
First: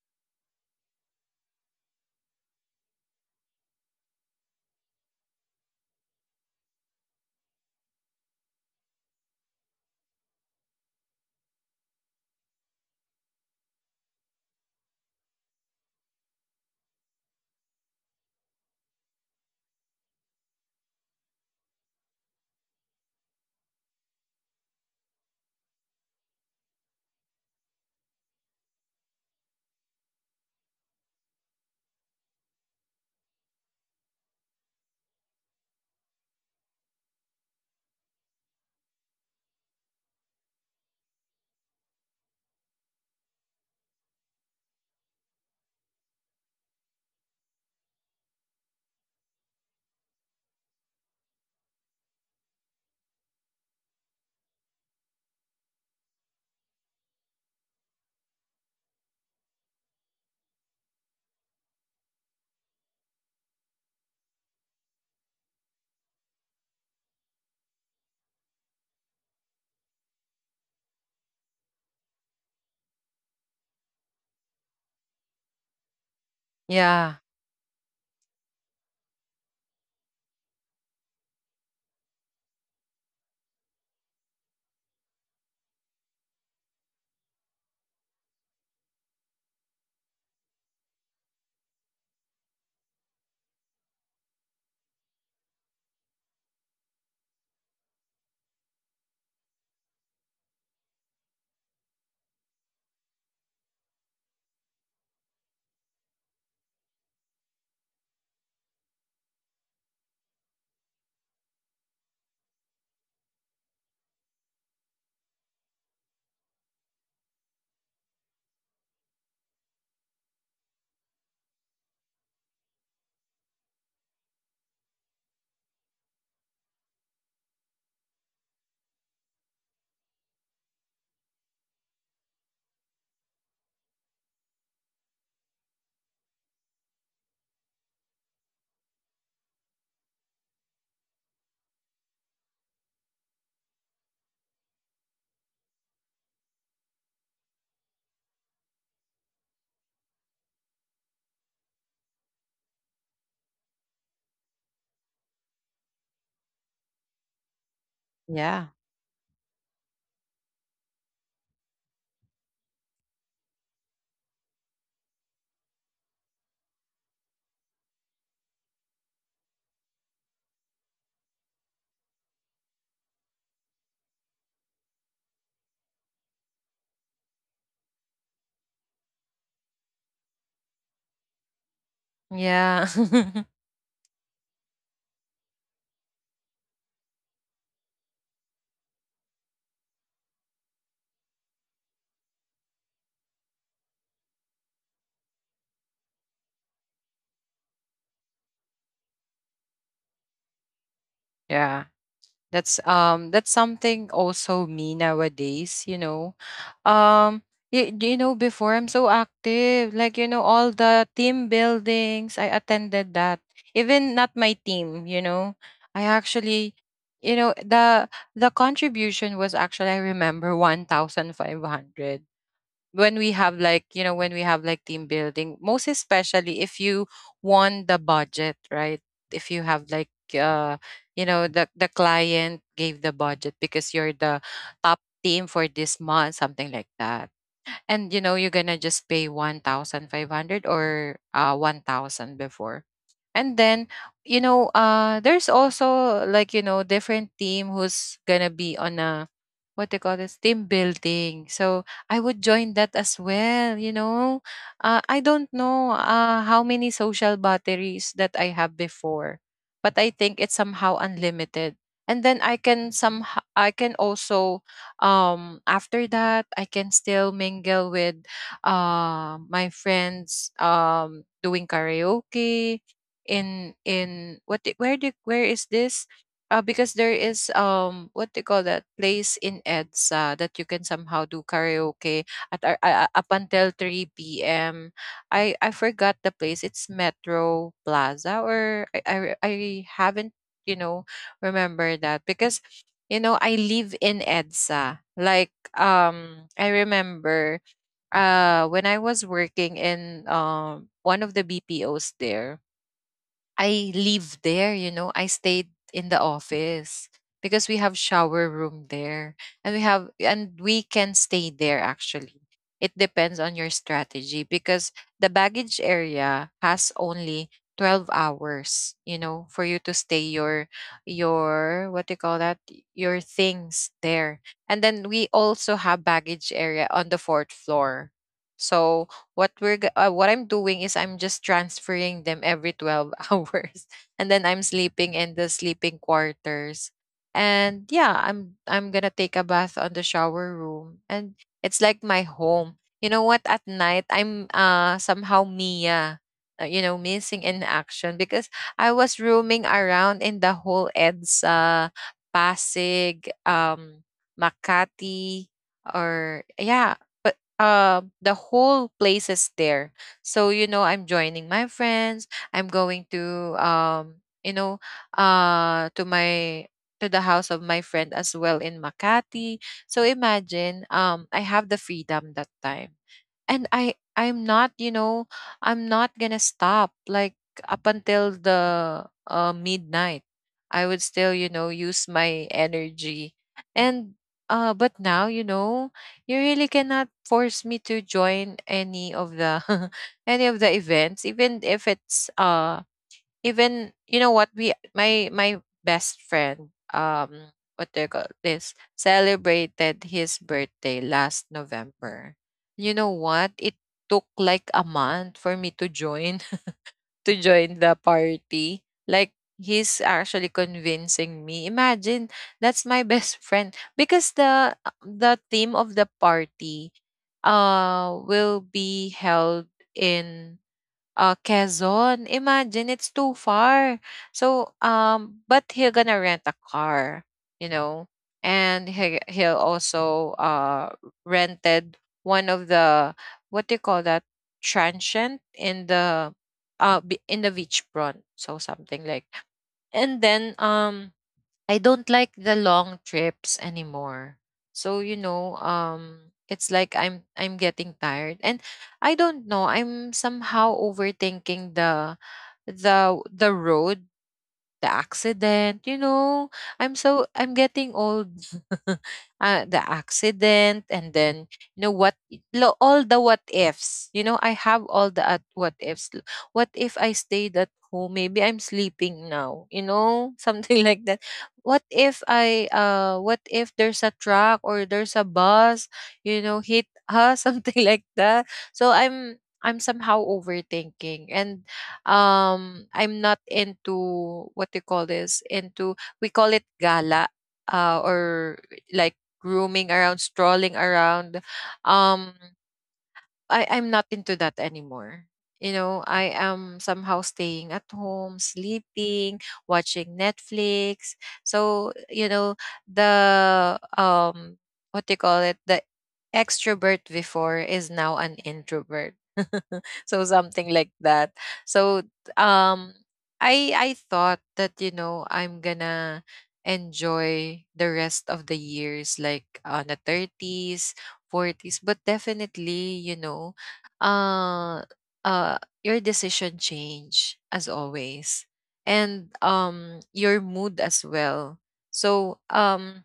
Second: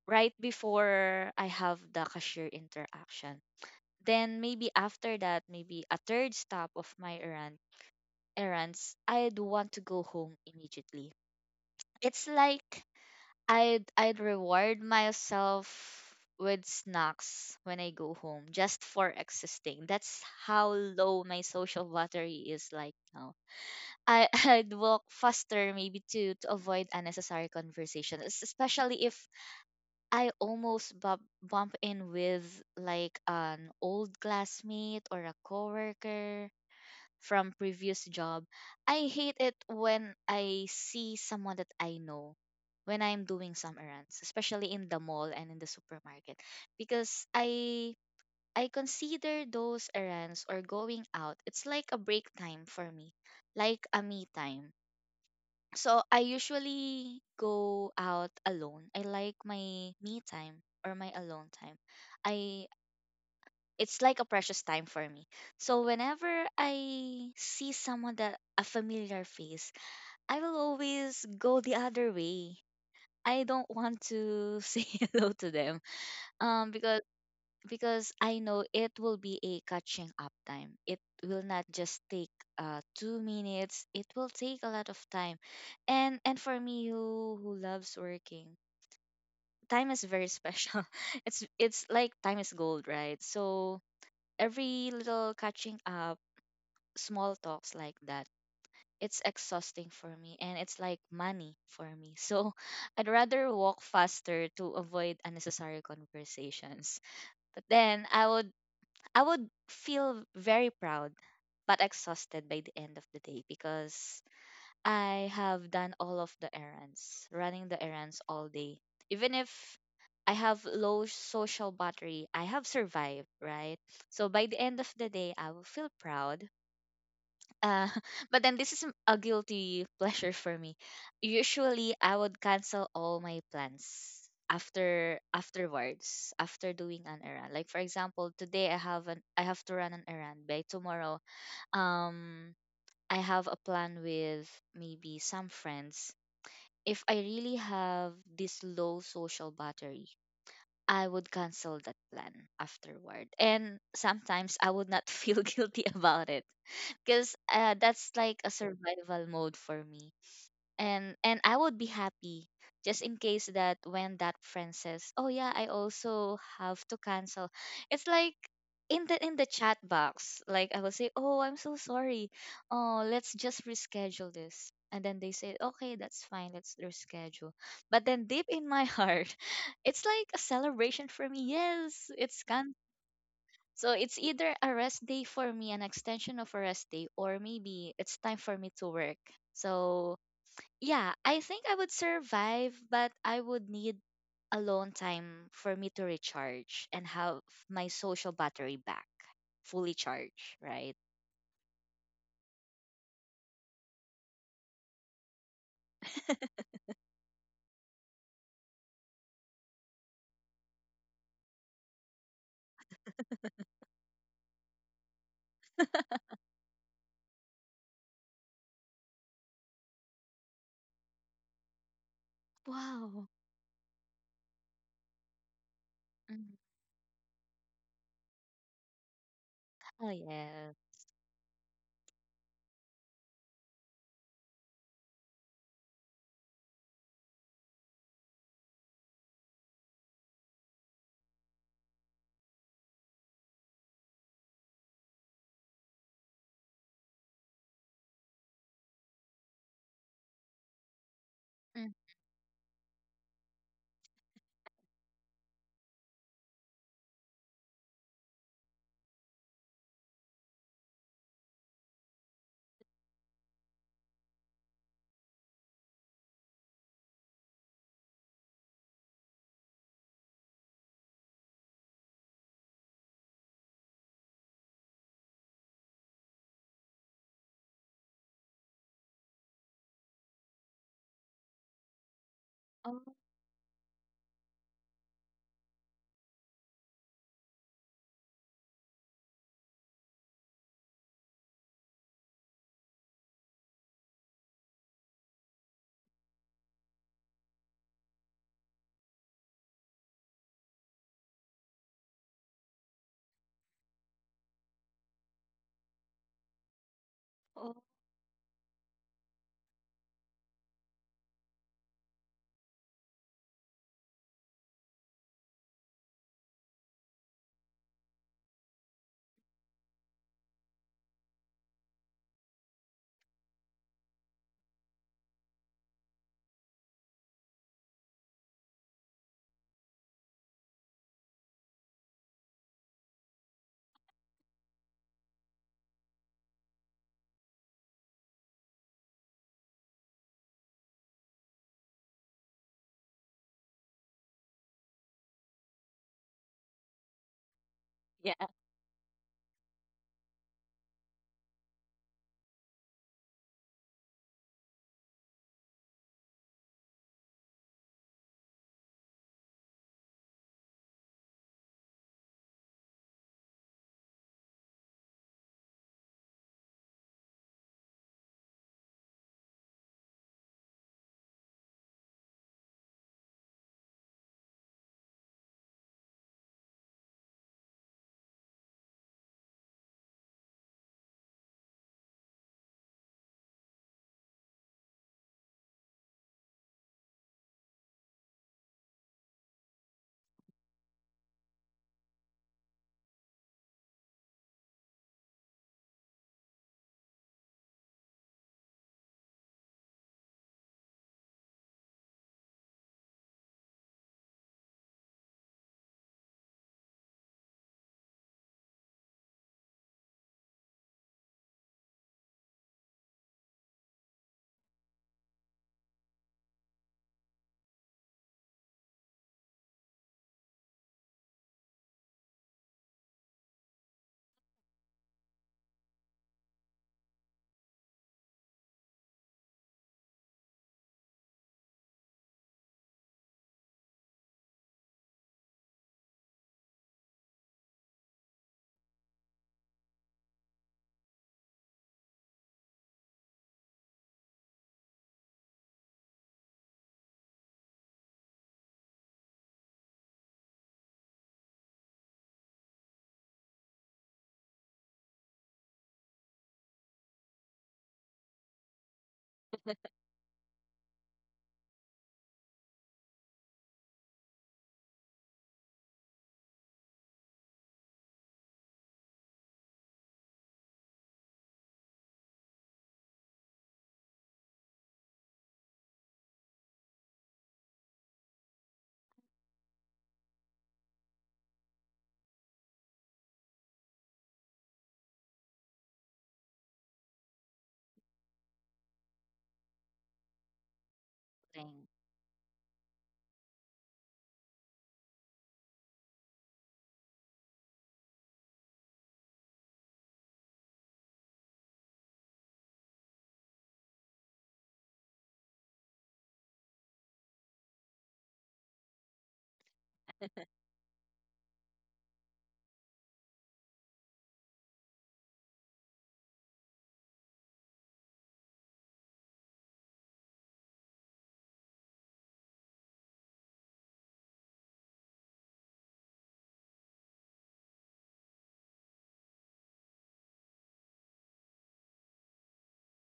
[SPEAKER 2] right before I have the cashier interaction. Then maybe after that, maybe a third stop of my errands, I'd want to go home immediately. It's like I'd reward myself with snacks when I go home just for existing. That's how low my social battery is like now. I I'd walk faster maybe to avoid unnecessary conversation, especially if I almost bump in with like an old classmate or a coworker from previous job. I hate it when I see someone that I know when I'm doing some errands, especially in the mall and in the supermarket, because I consider those errands or going out, it's like a break time for me, like a me time. So I usually go out alone. I like my me time or my alone time. I it's like a precious time for me. So whenever I see someone that a familiar face, I will always go the other way. I don't want to say hello to them. Um,
[SPEAKER 1] Yeah.
[SPEAKER 2] because I know it will be a catching up time. It will not just take 2 minutes. It will take a lot of time. And for me who loves working, time is very special. It's like time is gold, right? So every little catching up small talks like that. It's exhausting for me and it's like money for me. So I'd rather walk faster to avoid unnecessary conversations. But then I would feel very proud but exhausted by the end of the day because I have done all of the errands, running the errands all day. Even if I have low social battery, I have survived, right? So by the end of the day, I will feel proud, uh, but then this is a guilty pleasure for me. Usually, I would cancel all my plans afterwards after doing an errand. Like for example, today I have to run an errand. By tomorrow, um, I have a plan with maybe some friends. If I really have this low social battery, I would cancel that plan afterward. And sometimes I would not feel guilty about it because, that's like a
[SPEAKER 1] Yeah.
[SPEAKER 2] survival mode for me, and I would be happy just in case that when that friend says, oh yeah, I also have to cancel, it's like in the chat box, like I will say, oh, I'm so sorry, oh, let's just reschedule this, and then they say, okay, that's fine, let's reschedule. But then deep in my heart, it's like a celebration for me. Yes, it's
[SPEAKER 1] Yeah.
[SPEAKER 2] so it's either a rest day for me, an extension of a rest day, or maybe it's time for me to work. So yeah, I think I would survive, but I would need alone time for me to recharge and have my social battery back fully charged, right?
[SPEAKER 1] Yeah. That's something also me nowadays, you know. Um you, you know before I'm so active, like you know all the team buildings, I attended that. Even not my team, you know. I actually you know the contribution was actually I remember 1,500 when
[SPEAKER 2] Wow.
[SPEAKER 1] we have like you know when we have like team building, most
[SPEAKER 2] Mm.
[SPEAKER 1] especially if you won the budget, right? If you have
[SPEAKER 2] Oh
[SPEAKER 1] like
[SPEAKER 2] yeah.
[SPEAKER 1] uh you know the client gave the budget because you're the top team for this month, something like that. And you know you're gonna just pay 1,500 or 1,000 before, and then, you know, there's also like, you know, different team who's gonna be on a what they call this team building. So
[SPEAKER 2] Mm.
[SPEAKER 1] I would join that as well, you know. I don't know how many social batteries that I have before, but I think it's somehow unlimited. And then I can somehow I can also after that I can still mingle with my friends doing karaoke in what the, where is this because there is what they call that place in EDSA that you can somehow do karaoke at
[SPEAKER 2] Oh,
[SPEAKER 1] up until 3 p.m. I forgot the place. It's Metro Plaza or I haven't you know remember that because you know I live in EDSA. Like I remember when I was working in one of the BPOs there, I live there, you know. I stayed in the office because
[SPEAKER 2] oh
[SPEAKER 1] we have shower room there, and we have and we can stay there actually. It depends on your strategy because the baggage area has only 12 hours, you know, for you to stay your what do you call that? Your things there. And then we also have baggage area on the fourth floor. So what I'm doing is I'm just transferring them every 12 hours, and then I'm sleeping in the sleeping quarters. And yeah, I'm going to take a bath on the shower room, and it's like my home. You know what, at night I'm somehow Mia, you know, missing in action
[SPEAKER 2] yeah.
[SPEAKER 1] because I was roaming around in the whole EDSA, Pasig, Makati, or yeah, the whole place is there. So you know I'm joining my friends, I'm going to you know to my to the house of my friend as well in Makati. So imagine, I have the freedom that time, and I'm not, you know, I'm not gonna stop like up until the midnight. I would still you know use my energy. And but now you know, you really cannot force me to join any of the any of the events, even if it's even you know what, we my my best friend what they call this celebrated his birthday last November. You know what, it took like a month for me to join, the party. Like he's actually convincing me. Imagine that's my best friend because the theme of the party will be held in Quezon. Imagine it's too far. So but he'll gonna rent a car, you know, and he'll also rented one of the what do you call that, transient in the in the beach front. So something like. And then I don't like the long trips anymore. So, you know, it's like I'm getting tired. And I don't know, I'm somehow overthinking the road the accident, you know. I'm getting old. The accident, and then you know what, all the what ifs, you know, I have all the what ifs. What if I stayed at home, maybe I'm sleeping now, you know. Something like that. What if I what if there's a truck or there's a bus, you know, hit us. Something like that. So I'm somehow overthinking. And I'm not into, what do you call this, into, we call it gala, or like grooming around, strolling around.
[SPEAKER 2] Thing.
[SPEAKER 1] Um, I I'm not into that anymore. You know, I am somehow staying at home, sleeping, watching Netflix. So, you know, the what do you call it? The extrovert before is now an introvert. So something like that. So um I thought that, you know, I'm gonna enjoy the rest of the years like on the 30s, 40s, but definitely, you know, uh, uh, your decision change as always, and your mood as well. So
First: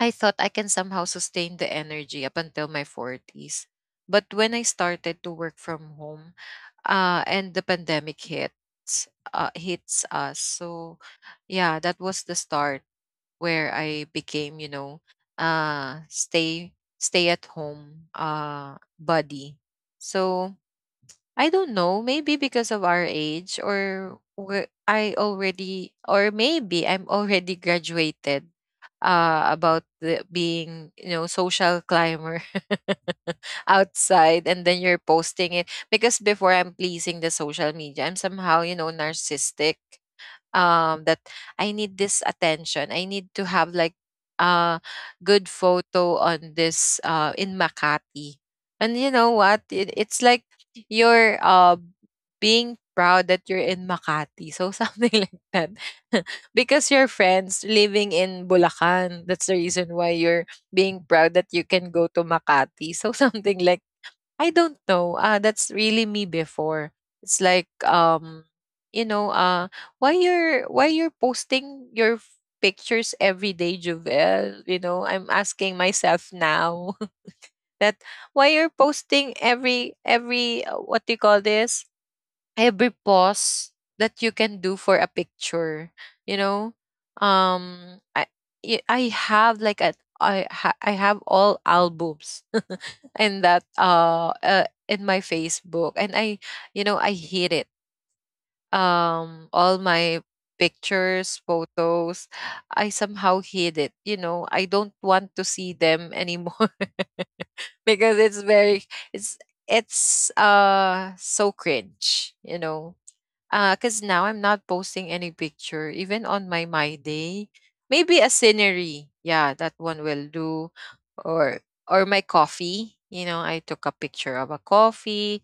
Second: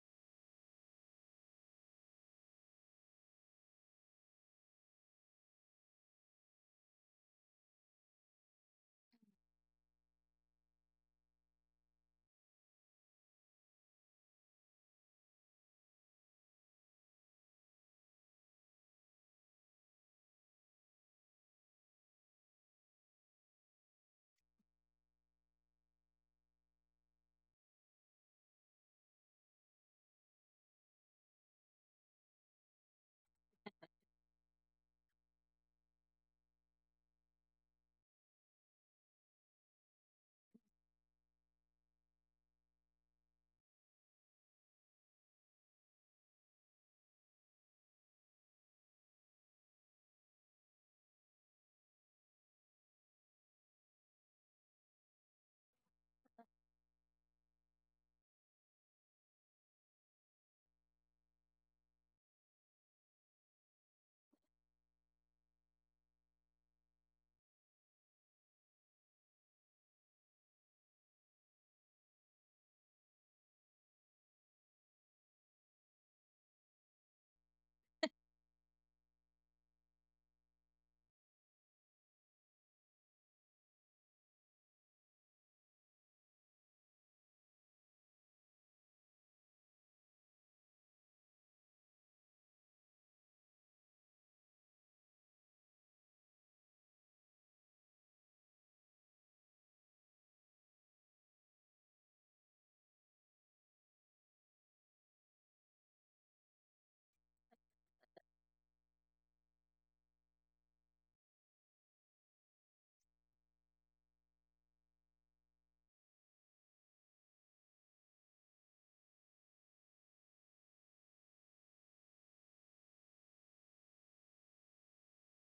[SPEAKER 1] I thought I can somehow sustain the energy up until my 40s. But when I started to work from home, and the pandemic hits, hits us. So yeah, that was the start where I became, you know, stay at home buddy. So I don't know, maybe because of our age, or I already, or maybe I'm already graduated about the, being, you know, social climber outside, and then you're posting it because before I'm pleasing the social media, I'm somehow, you know, narcissistic that I need this attention. I need to have like a good photo on this in Makati. And you know what, it's like you're being proud that you're in Makati. So something like that. Because your friends living in Bulacan. That's the reason why you're being proud that you can go to Makati. So something like. I don't know. That's really me before. It's like you know, why you're posting your pictures every day, Jovel? You know, I'm asking myself now that why you're posting every what do you call this, every pause that you can do for a picture, you know. um i I have like I have all albums, and that in my Facebook, and I you know I hate it. All my pictures, photos, I somehow hid it, you know. I don't want to see them anymore. Because it's very it's it's so cringe, you know, because now I'm not posting any picture, even on my my day. Maybe a scenery, yeah, that one will do, or my coffee. You know, I took a picture of a coffee,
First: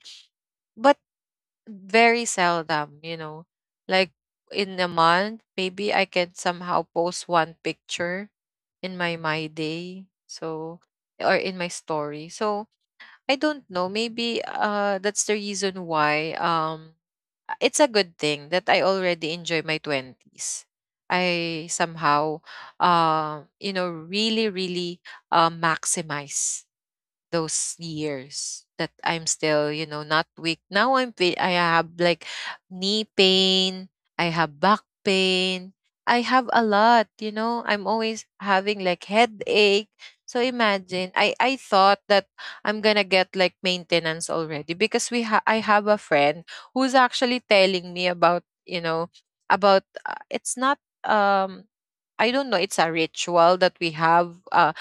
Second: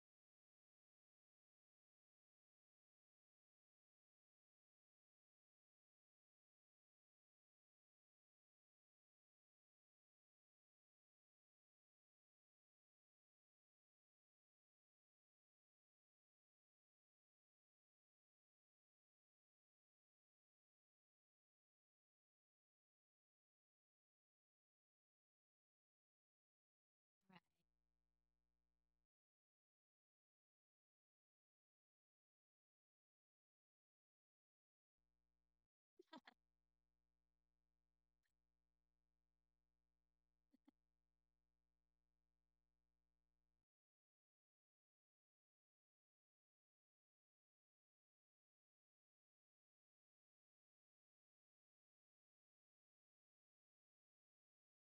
[SPEAKER 1] but very seldom. You know, like in a month, maybe I can somehow post one picture in my my day. So or in my story. So I don't know. Maybe that's the reason why it's a good thing that I already enjoy my 20s. I somehow, you know, really maximize those years that I'm still, you know, not weak. Now I have like knee pain, I have back pain. I have a lot, you know. I'm always having like headache. So imagine, I thought that I'm gonna get like maintenance already, because I have a friend who's actually telling me about you know about it's not, I don't know, it's a ritual that we have.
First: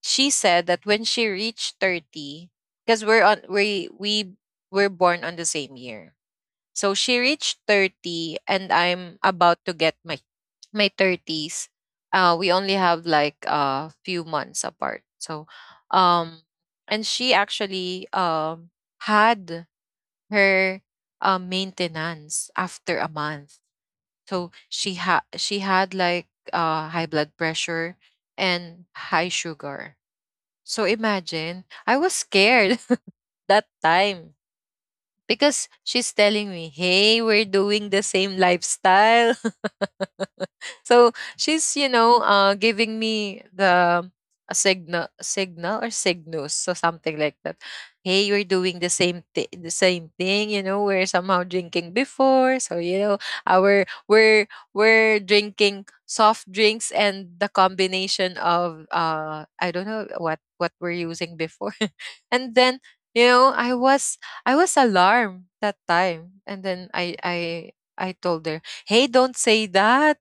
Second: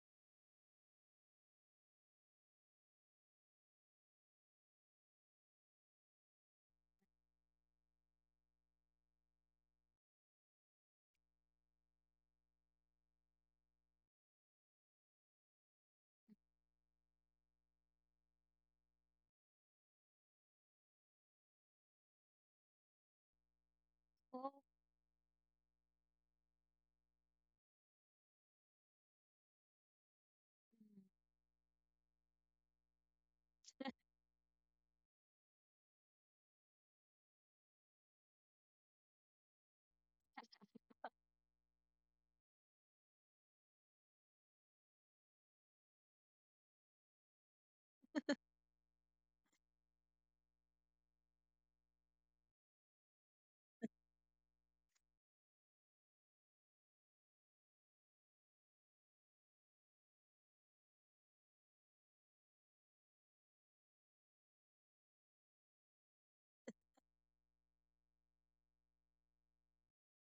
[SPEAKER 1] She said that when she reached 30, because we were born on the same year. So she reached 30 and I'm about to get my 30s. We only have like a few months apart, so um and she actually had her maintenance after a month.
[SPEAKER 2] Oh,
[SPEAKER 1] So she had like high blood pressure and high sugar. So imagine, I was scared that time, because she's telling me, "Hey, we're doing the same lifestyle." So she's, you know, giving me the a signal, signal or signals, so something like that. "Hey, we're doing the same thing, the same thing. You know, we're somehow drinking before, so you know, our we're drinking soft drinks and the combination of I don't know what we're using before," and then, you know, I was alarmed that time. And then I told her, "Hey, don't say that,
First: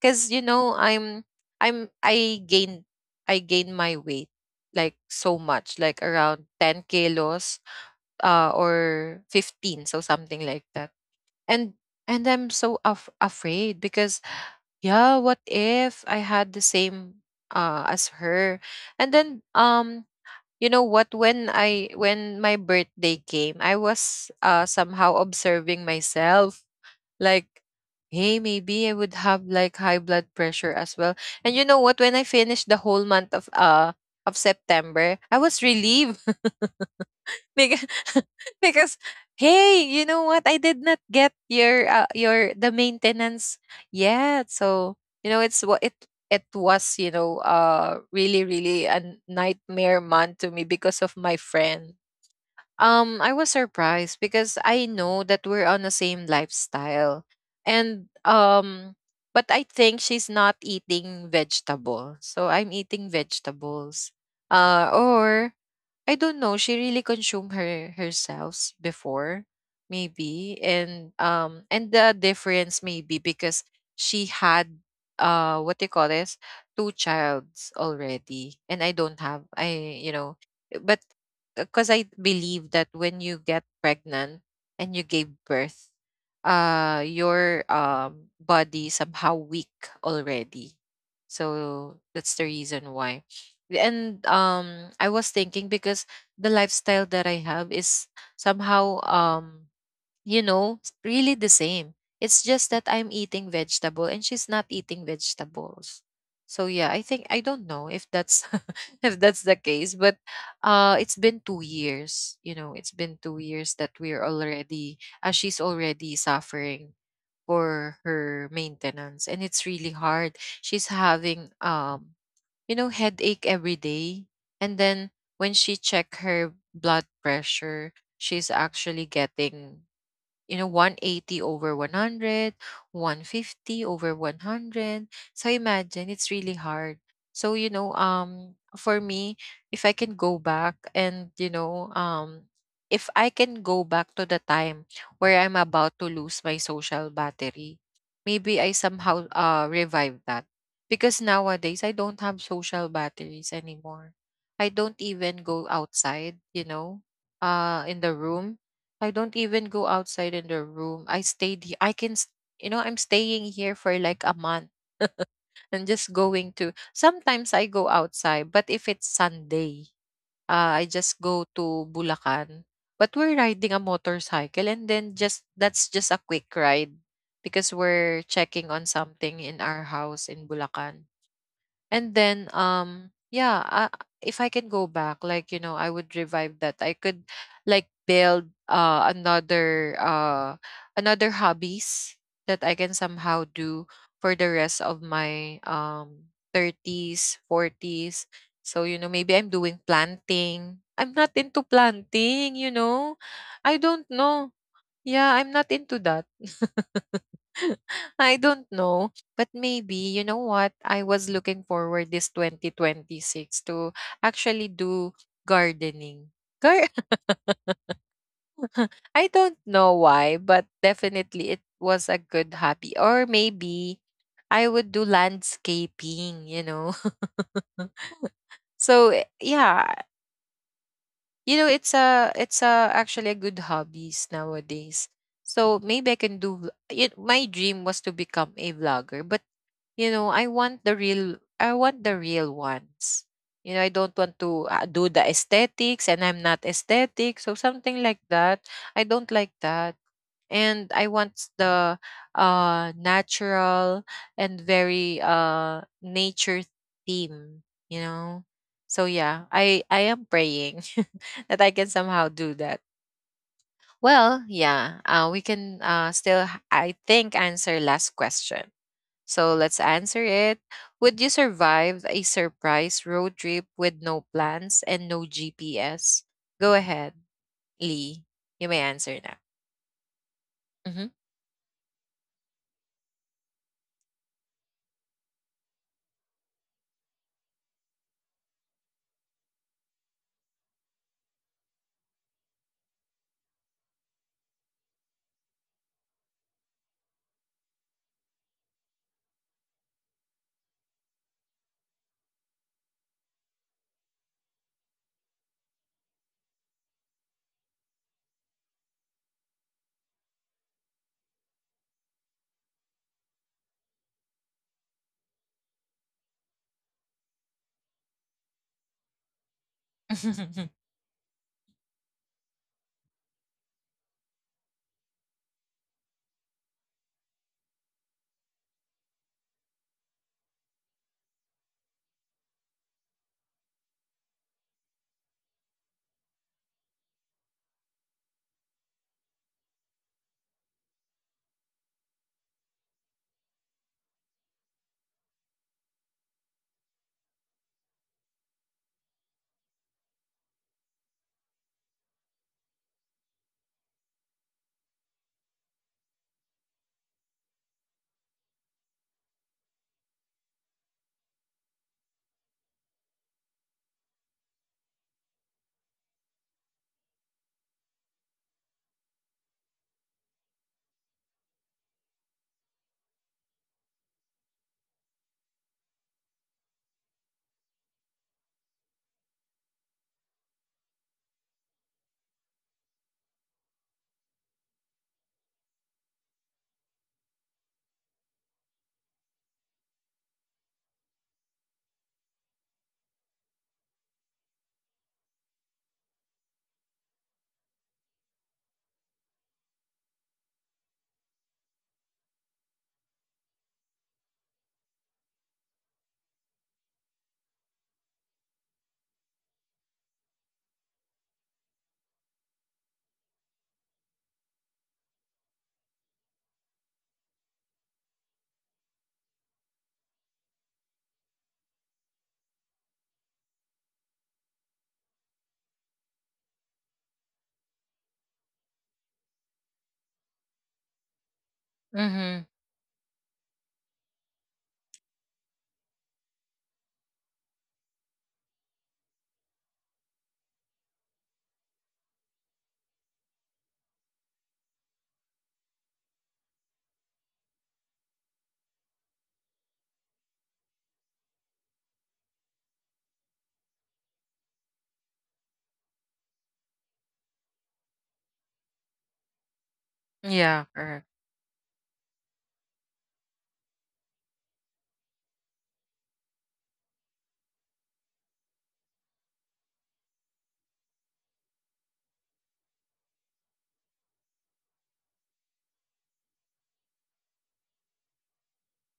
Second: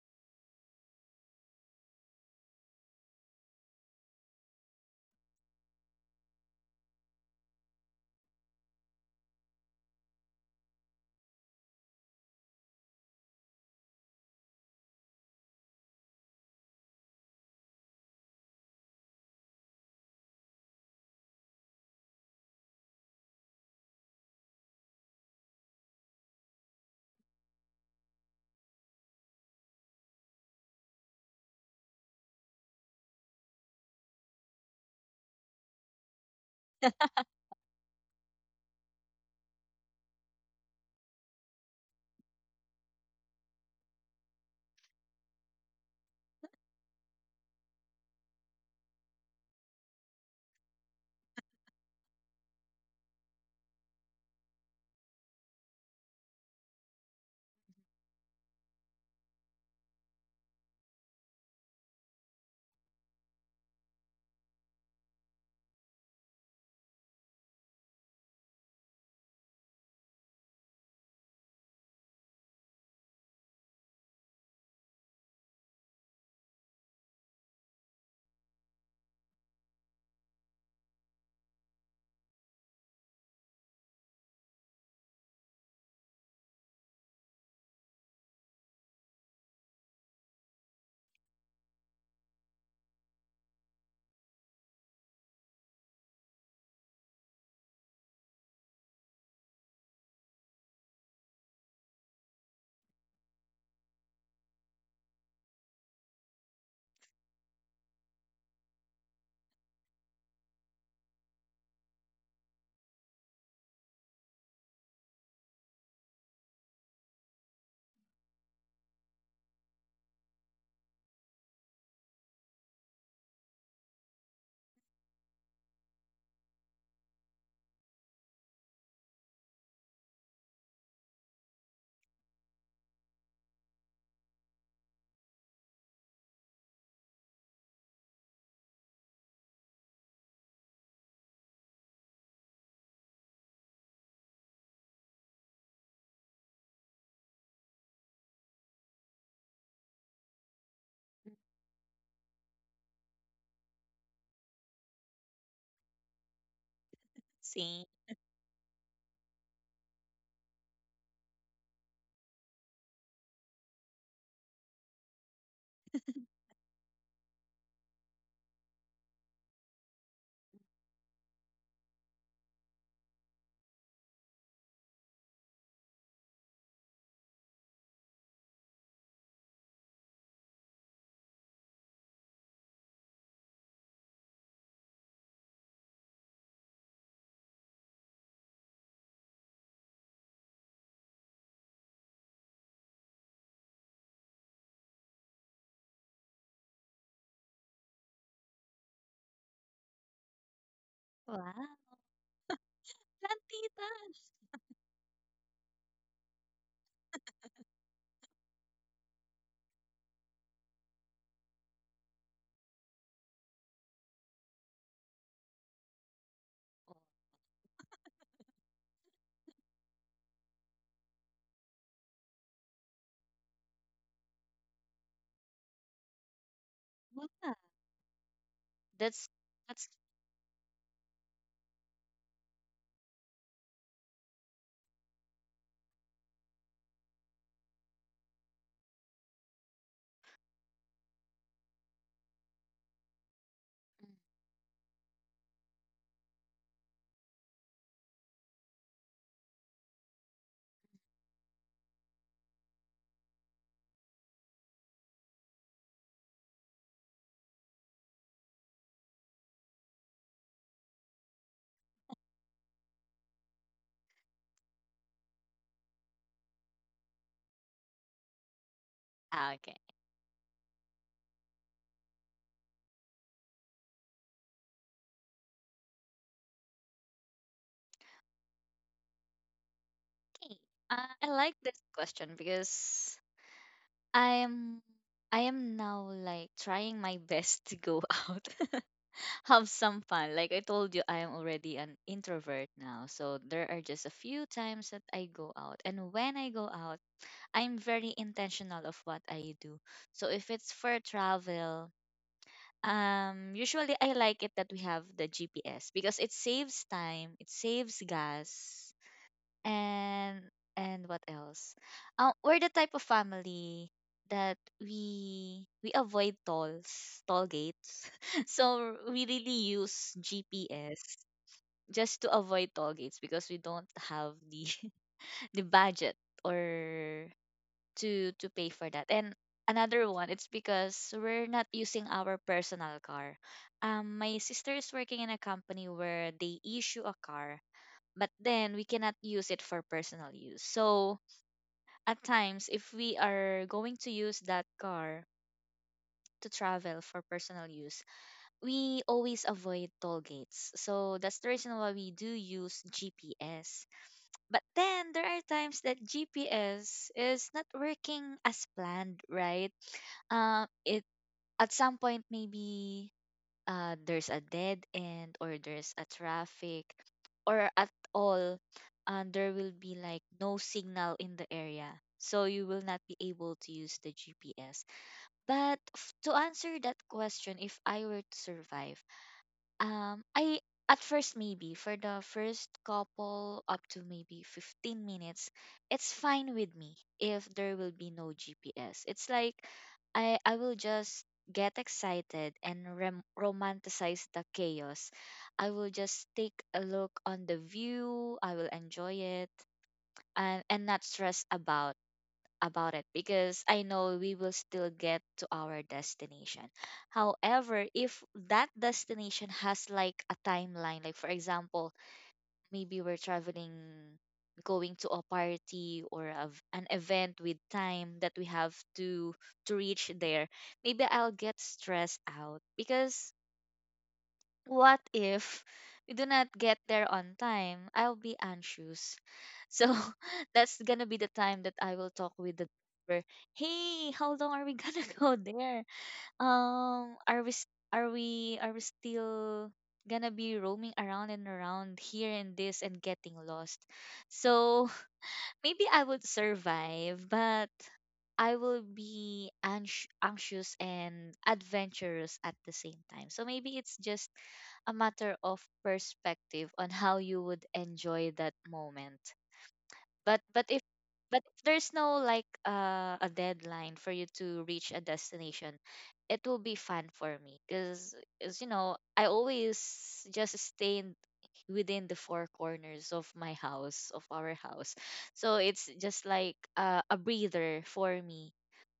[SPEAKER 1] because you know, i'm i gained I gained my weight, like, so much, like around 10 kilos or 15, so something like that. And and I'm so afraid, because, yeah, what if I had the same as her?" And then, you know what, when I when my birthday came, I was somehow observing myself, like, hey, maybe I would have like high blood pressure as well. And you know what? When I finished the whole month of of September, I was relieved because because, hey, you know what, I did not get your the maintenance yet. So you know, it's what it was, you know, really, really a nightmare month to me because of my friend. I was surprised because I know that we're on the same lifestyle. And But I think she's not eating vegetable. So I'm eating vegetables. Or I don't know, she really consumed herself before, maybe. And the difference maybe because she had what they call this, two childs already. And I don't have, I you know. But because I believe that when you get pregnant and you gave birth, your body somehow weak already. So that's the reason why. And I was thinking because the lifestyle that I have is somehow, you know, really the same. It's just that I'm eating vegetable and she's not eating vegetables. So yeah, I think, I don't know if that's if that's the case. But it's been 2 years, you know, it's been 2 years that we're already, she's already suffering for her maintenance, and it's really hard. She's having, you know, headache every day. And then, when she check her blood pressure, she's actually getting, you know, 180 over 100, 150 over 100. So imagine, it's really hard. So you know, for me, if I can go back and, you know, if I can go back to the time where I'm about to lose my social battery, maybe I somehow revive that, because nowadays I don't have social batteries anymore. I don't even go outside, you know,
[SPEAKER 2] see.
[SPEAKER 1] in the room. I don't even go outside in the room. I stayed he I can s You know, I'm staying here for like a month. And just going to, sometimes I go outside, but if it's Sunday, I just go to Bulacan. But we're riding a motorcycle, and then just that's just a quick ride, because we're checking on something in our house in Bulacan. And then, yeah, I, if I can go back, like, you know, I would revive that. I could like build another hobbies that I can somehow do for the rest of my 30s, 40s. So, you know, maybe I'm doing planting. I'm not into
[SPEAKER 2] Wow.
[SPEAKER 1] planting, you know. I
[SPEAKER 2] Plantita.
[SPEAKER 1] don't know. Yeah, I'm not into that. I don't know, but maybe, you know what, I was looking forward this 2026 to actually do gardening. Gar- I don't know why, but definitely it was a good hobby. Or maybe I would do landscaping, you know.
[SPEAKER 2] Wow.
[SPEAKER 1] So eh,
[SPEAKER 2] That's that's
[SPEAKER 1] yeah, you know, it's a actually a good hobbies nowadays. So maybe I can do it. My dream was to become a vlogger, but, you know, I want the real ones, you know. I don't want to do the aesthetics, and I'm not aesthetic, so something like that. I don't like that. And I want the natural and very nature theme, you know. So yeah, I am praying that I can somehow do that. Well, yeah, we can, still I think answer last question.
[SPEAKER 2] ah,
[SPEAKER 1] So
[SPEAKER 2] okay.
[SPEAKER 1] let's answer it. Would you survive a surprise road trip with no plans and no GPS? Go ahead, Lee. You may answer now.
[SPEAKER 2] Hey,
[SPEAKER 1] Mm-hmm.
[SPEAKER 2] I like this question because I'm I am now like trying my best to go out, have some fun. Like I told you, I am already an introvert now, so there are just a few times that I go out, and when I go out, I'm very intentional of what I do. So if it's for travel, usually I like it that we have the GPS because it saves time, it saves gas, and and what else? We're the type of family that we avoid tolls, toll gates. So we really use GPS just to avoid toll gates because we don't have the the budget or to pay for that. And another one, it's because we're not using our personal car. My sister is working in a company where they issue a car but then we cannot use it for personal use. So at times, if we are going to use that car to travel for personal use, we always avoid toll gates. So that's the reason why we do use GPS. But then there are times that GPS is not working as planned, right? It at some point maybe, there's a dead end or there's a traffic or at all, and there will be like no signal in the area, so you will not be able to use the GPS. But to answer that question, if I were to survive, I at first maybe for the first couple up to maybe 15 minutes, it's fine with me if there will be no GPS. It's like I will just get excited and romanticize the chaos. I will just take a look on the view. I will enjoy it and not stress about it because I know we will still get to our destination. However, if that destination has like a timeline, like for example, maybe we're traveling going to a party or an event with time that we have to reach there, maybe I'll get stressed out because what if we do not get there on time? I'll be anxious. So that's gonna be the time that I will talk
[SPEAKER 1] Mm-hmm.
[SPEAKER 2] with the driver. Hey, how long are we gonna go there? Um, are we s- are we still gonna be roaming around and around here and this and getting lost? So maybe I would survive, but I will be anxious and adventurous at the same time. So maybe it's just a matter of perspective on how you would enjoy that moment. but but
[SPEAKER 1] Yeah,
[SPEAKER 2] if
[SPEAKER 1] correct.
[SPEAKER 2] but if there's no like, a deadline for you to reach a destination, it will be fun for me because you know I always just stay within the four corners of my house of our house. So it's just like, a breather for me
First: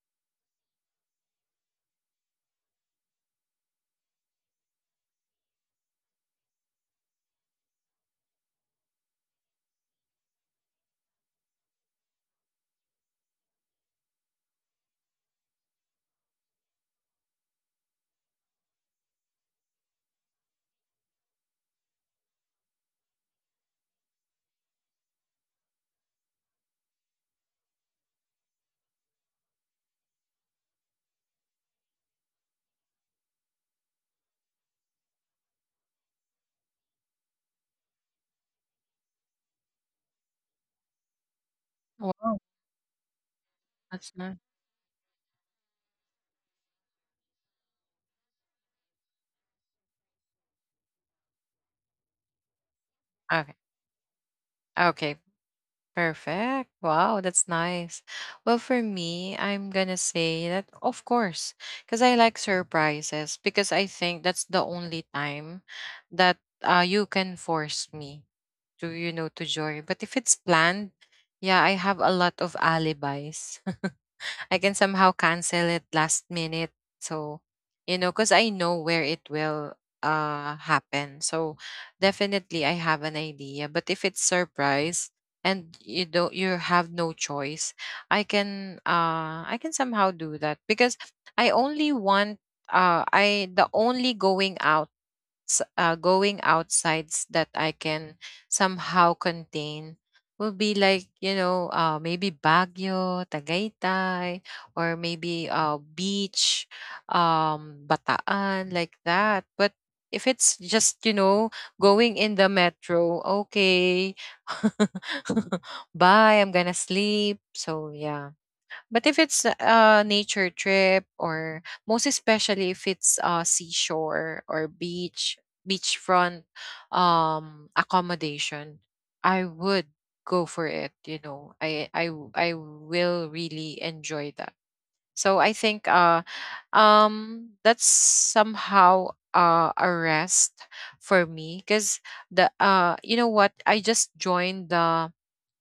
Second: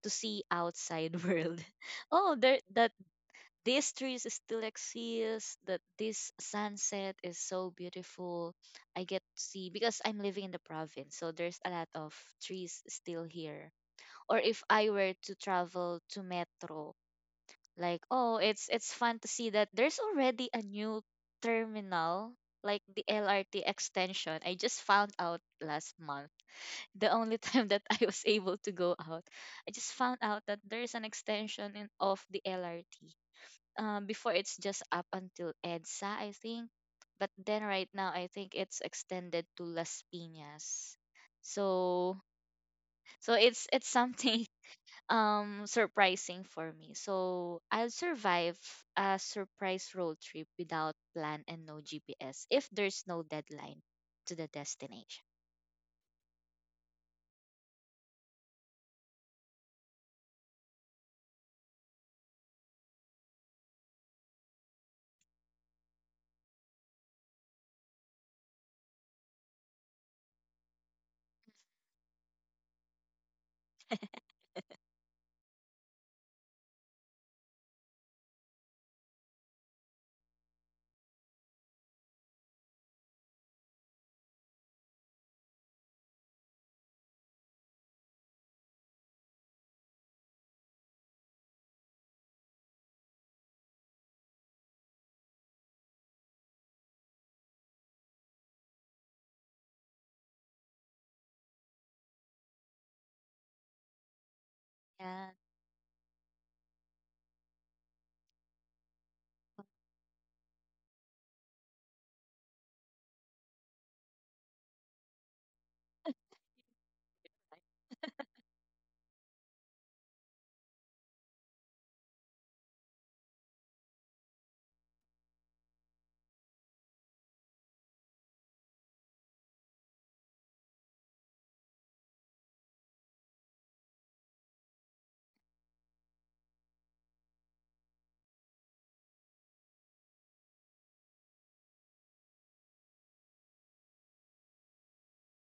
[SPEAKER 2] to see outside world. Oh, there that these trees still exist, that this sunset is so beautiful. I get to see because I'm living in the province, so there's a lot of trees still here. Or if I were to travel to metro, like, oh, it's fun to see that there's already a new terminal like the LRT extension. I just found out last month, the only time that I was able to go out, I just found out that there's an extension of the LRT. Um, before it's just up until EDSA, I think. But then right now, I think it's extended to Las Piñas. So,
[SPEAKER 1] Wow,
[SPEAKER 2] so it's
[SPEAKER 1] that's nice.
[SPEAKER 2] something surprising for me. So I'll survive a surprise road trip without plan and no GPS if there's no
[SPEAKER 1] Okay.
[SPEAKER 2] deadline to the
[SPEAKER 1] Okay.
[SPEAKER 2] destination.
[SPEAKER 1] Perfect. Wow, that's nice. Well, for me, I'm gonna say that of course, because I like surprises. Because I think that's the only time that, you can force me to, you know, to joy. But if it's planned, yeah, I have a lot of alibis. I can somehow cancel it last minute. So, you know, because I know where it will happen. So definitely I have an idea. But if it's surprise and you have no choice, I can somehow do that, because I only want, I the only going out, going outsides that I can somehow contain will be like, you know, maybe Baguio, Tagaytay, or
[SPEAKER 2] Yeah,
[SPEAKER 1] maybe, beach, Bataan, like that. But if it's just, you know, going in the metro, okay, bye, I'm gonna sleep. So yeah. But if it's a nature trip, or most especially if it's a seashore or beach, beachfront accommodation, I would go for it, you know. I will really enjoy that. So I think, that's somehow a rest for me, because the, you know what, I just joined the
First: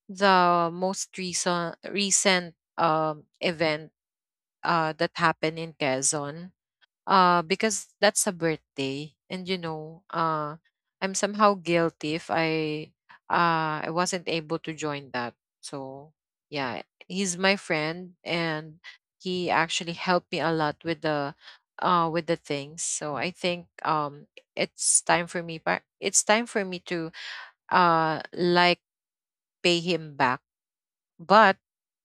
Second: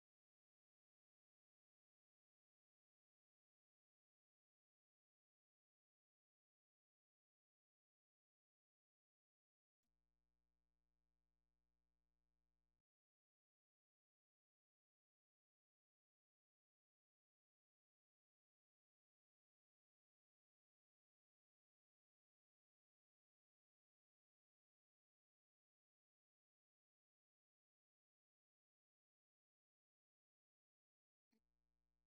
[SPEAKER 1] the most recent event that happened in Quezon, because that's a birthday. And you know, I'm somehow guilty if I wasn't able to join that. So yeah, he's my friend, and he actually helped me a lot with the, with the things. So I think, it's time for me, it's time for me to, like, pay him back. But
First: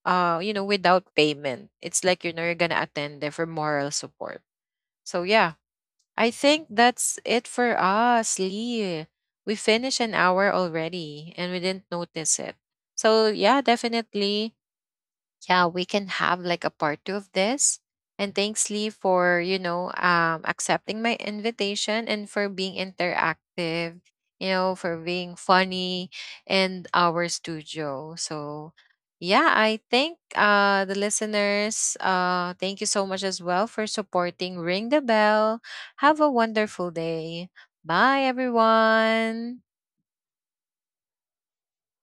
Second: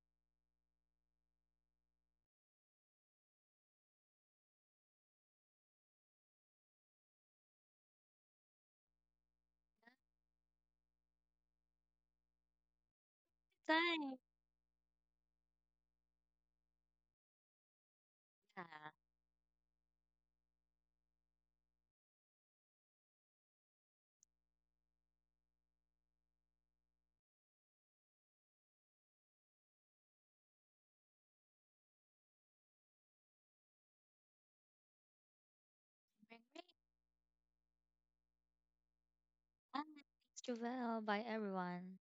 [SPEAKER 1] you know, without payment, it's like, you know, you're gonna attend there for moral support. So yeah, I think that's it for us, Lee. We finished an hour already and we didn't notice it. So yeah,
[SPEAKER 2] bye. Bye.
[SPEAKER 1] definitely, yeah, we can have like a part two of this. And
[SPEAKER 2] Yeah.
[SPEAKER 1] thanks, Lee,
[SPEAKER 2] Have
[SPEAKER 1] for, you know, accepting my invitation and for being interactive. You know, for being funny in our studio. So, yeah, I think, the listeners, thank you so much as well for supporting. Ring the bell. Have
[SPEAKER 2] a
[SPEAKER 1] a
[SPEAKER 2] great
[SPEAKER 1] wonderful day. Bye, everyone.
[SPEAKER 2] time. Thanks, Jovel. Bye, everyone.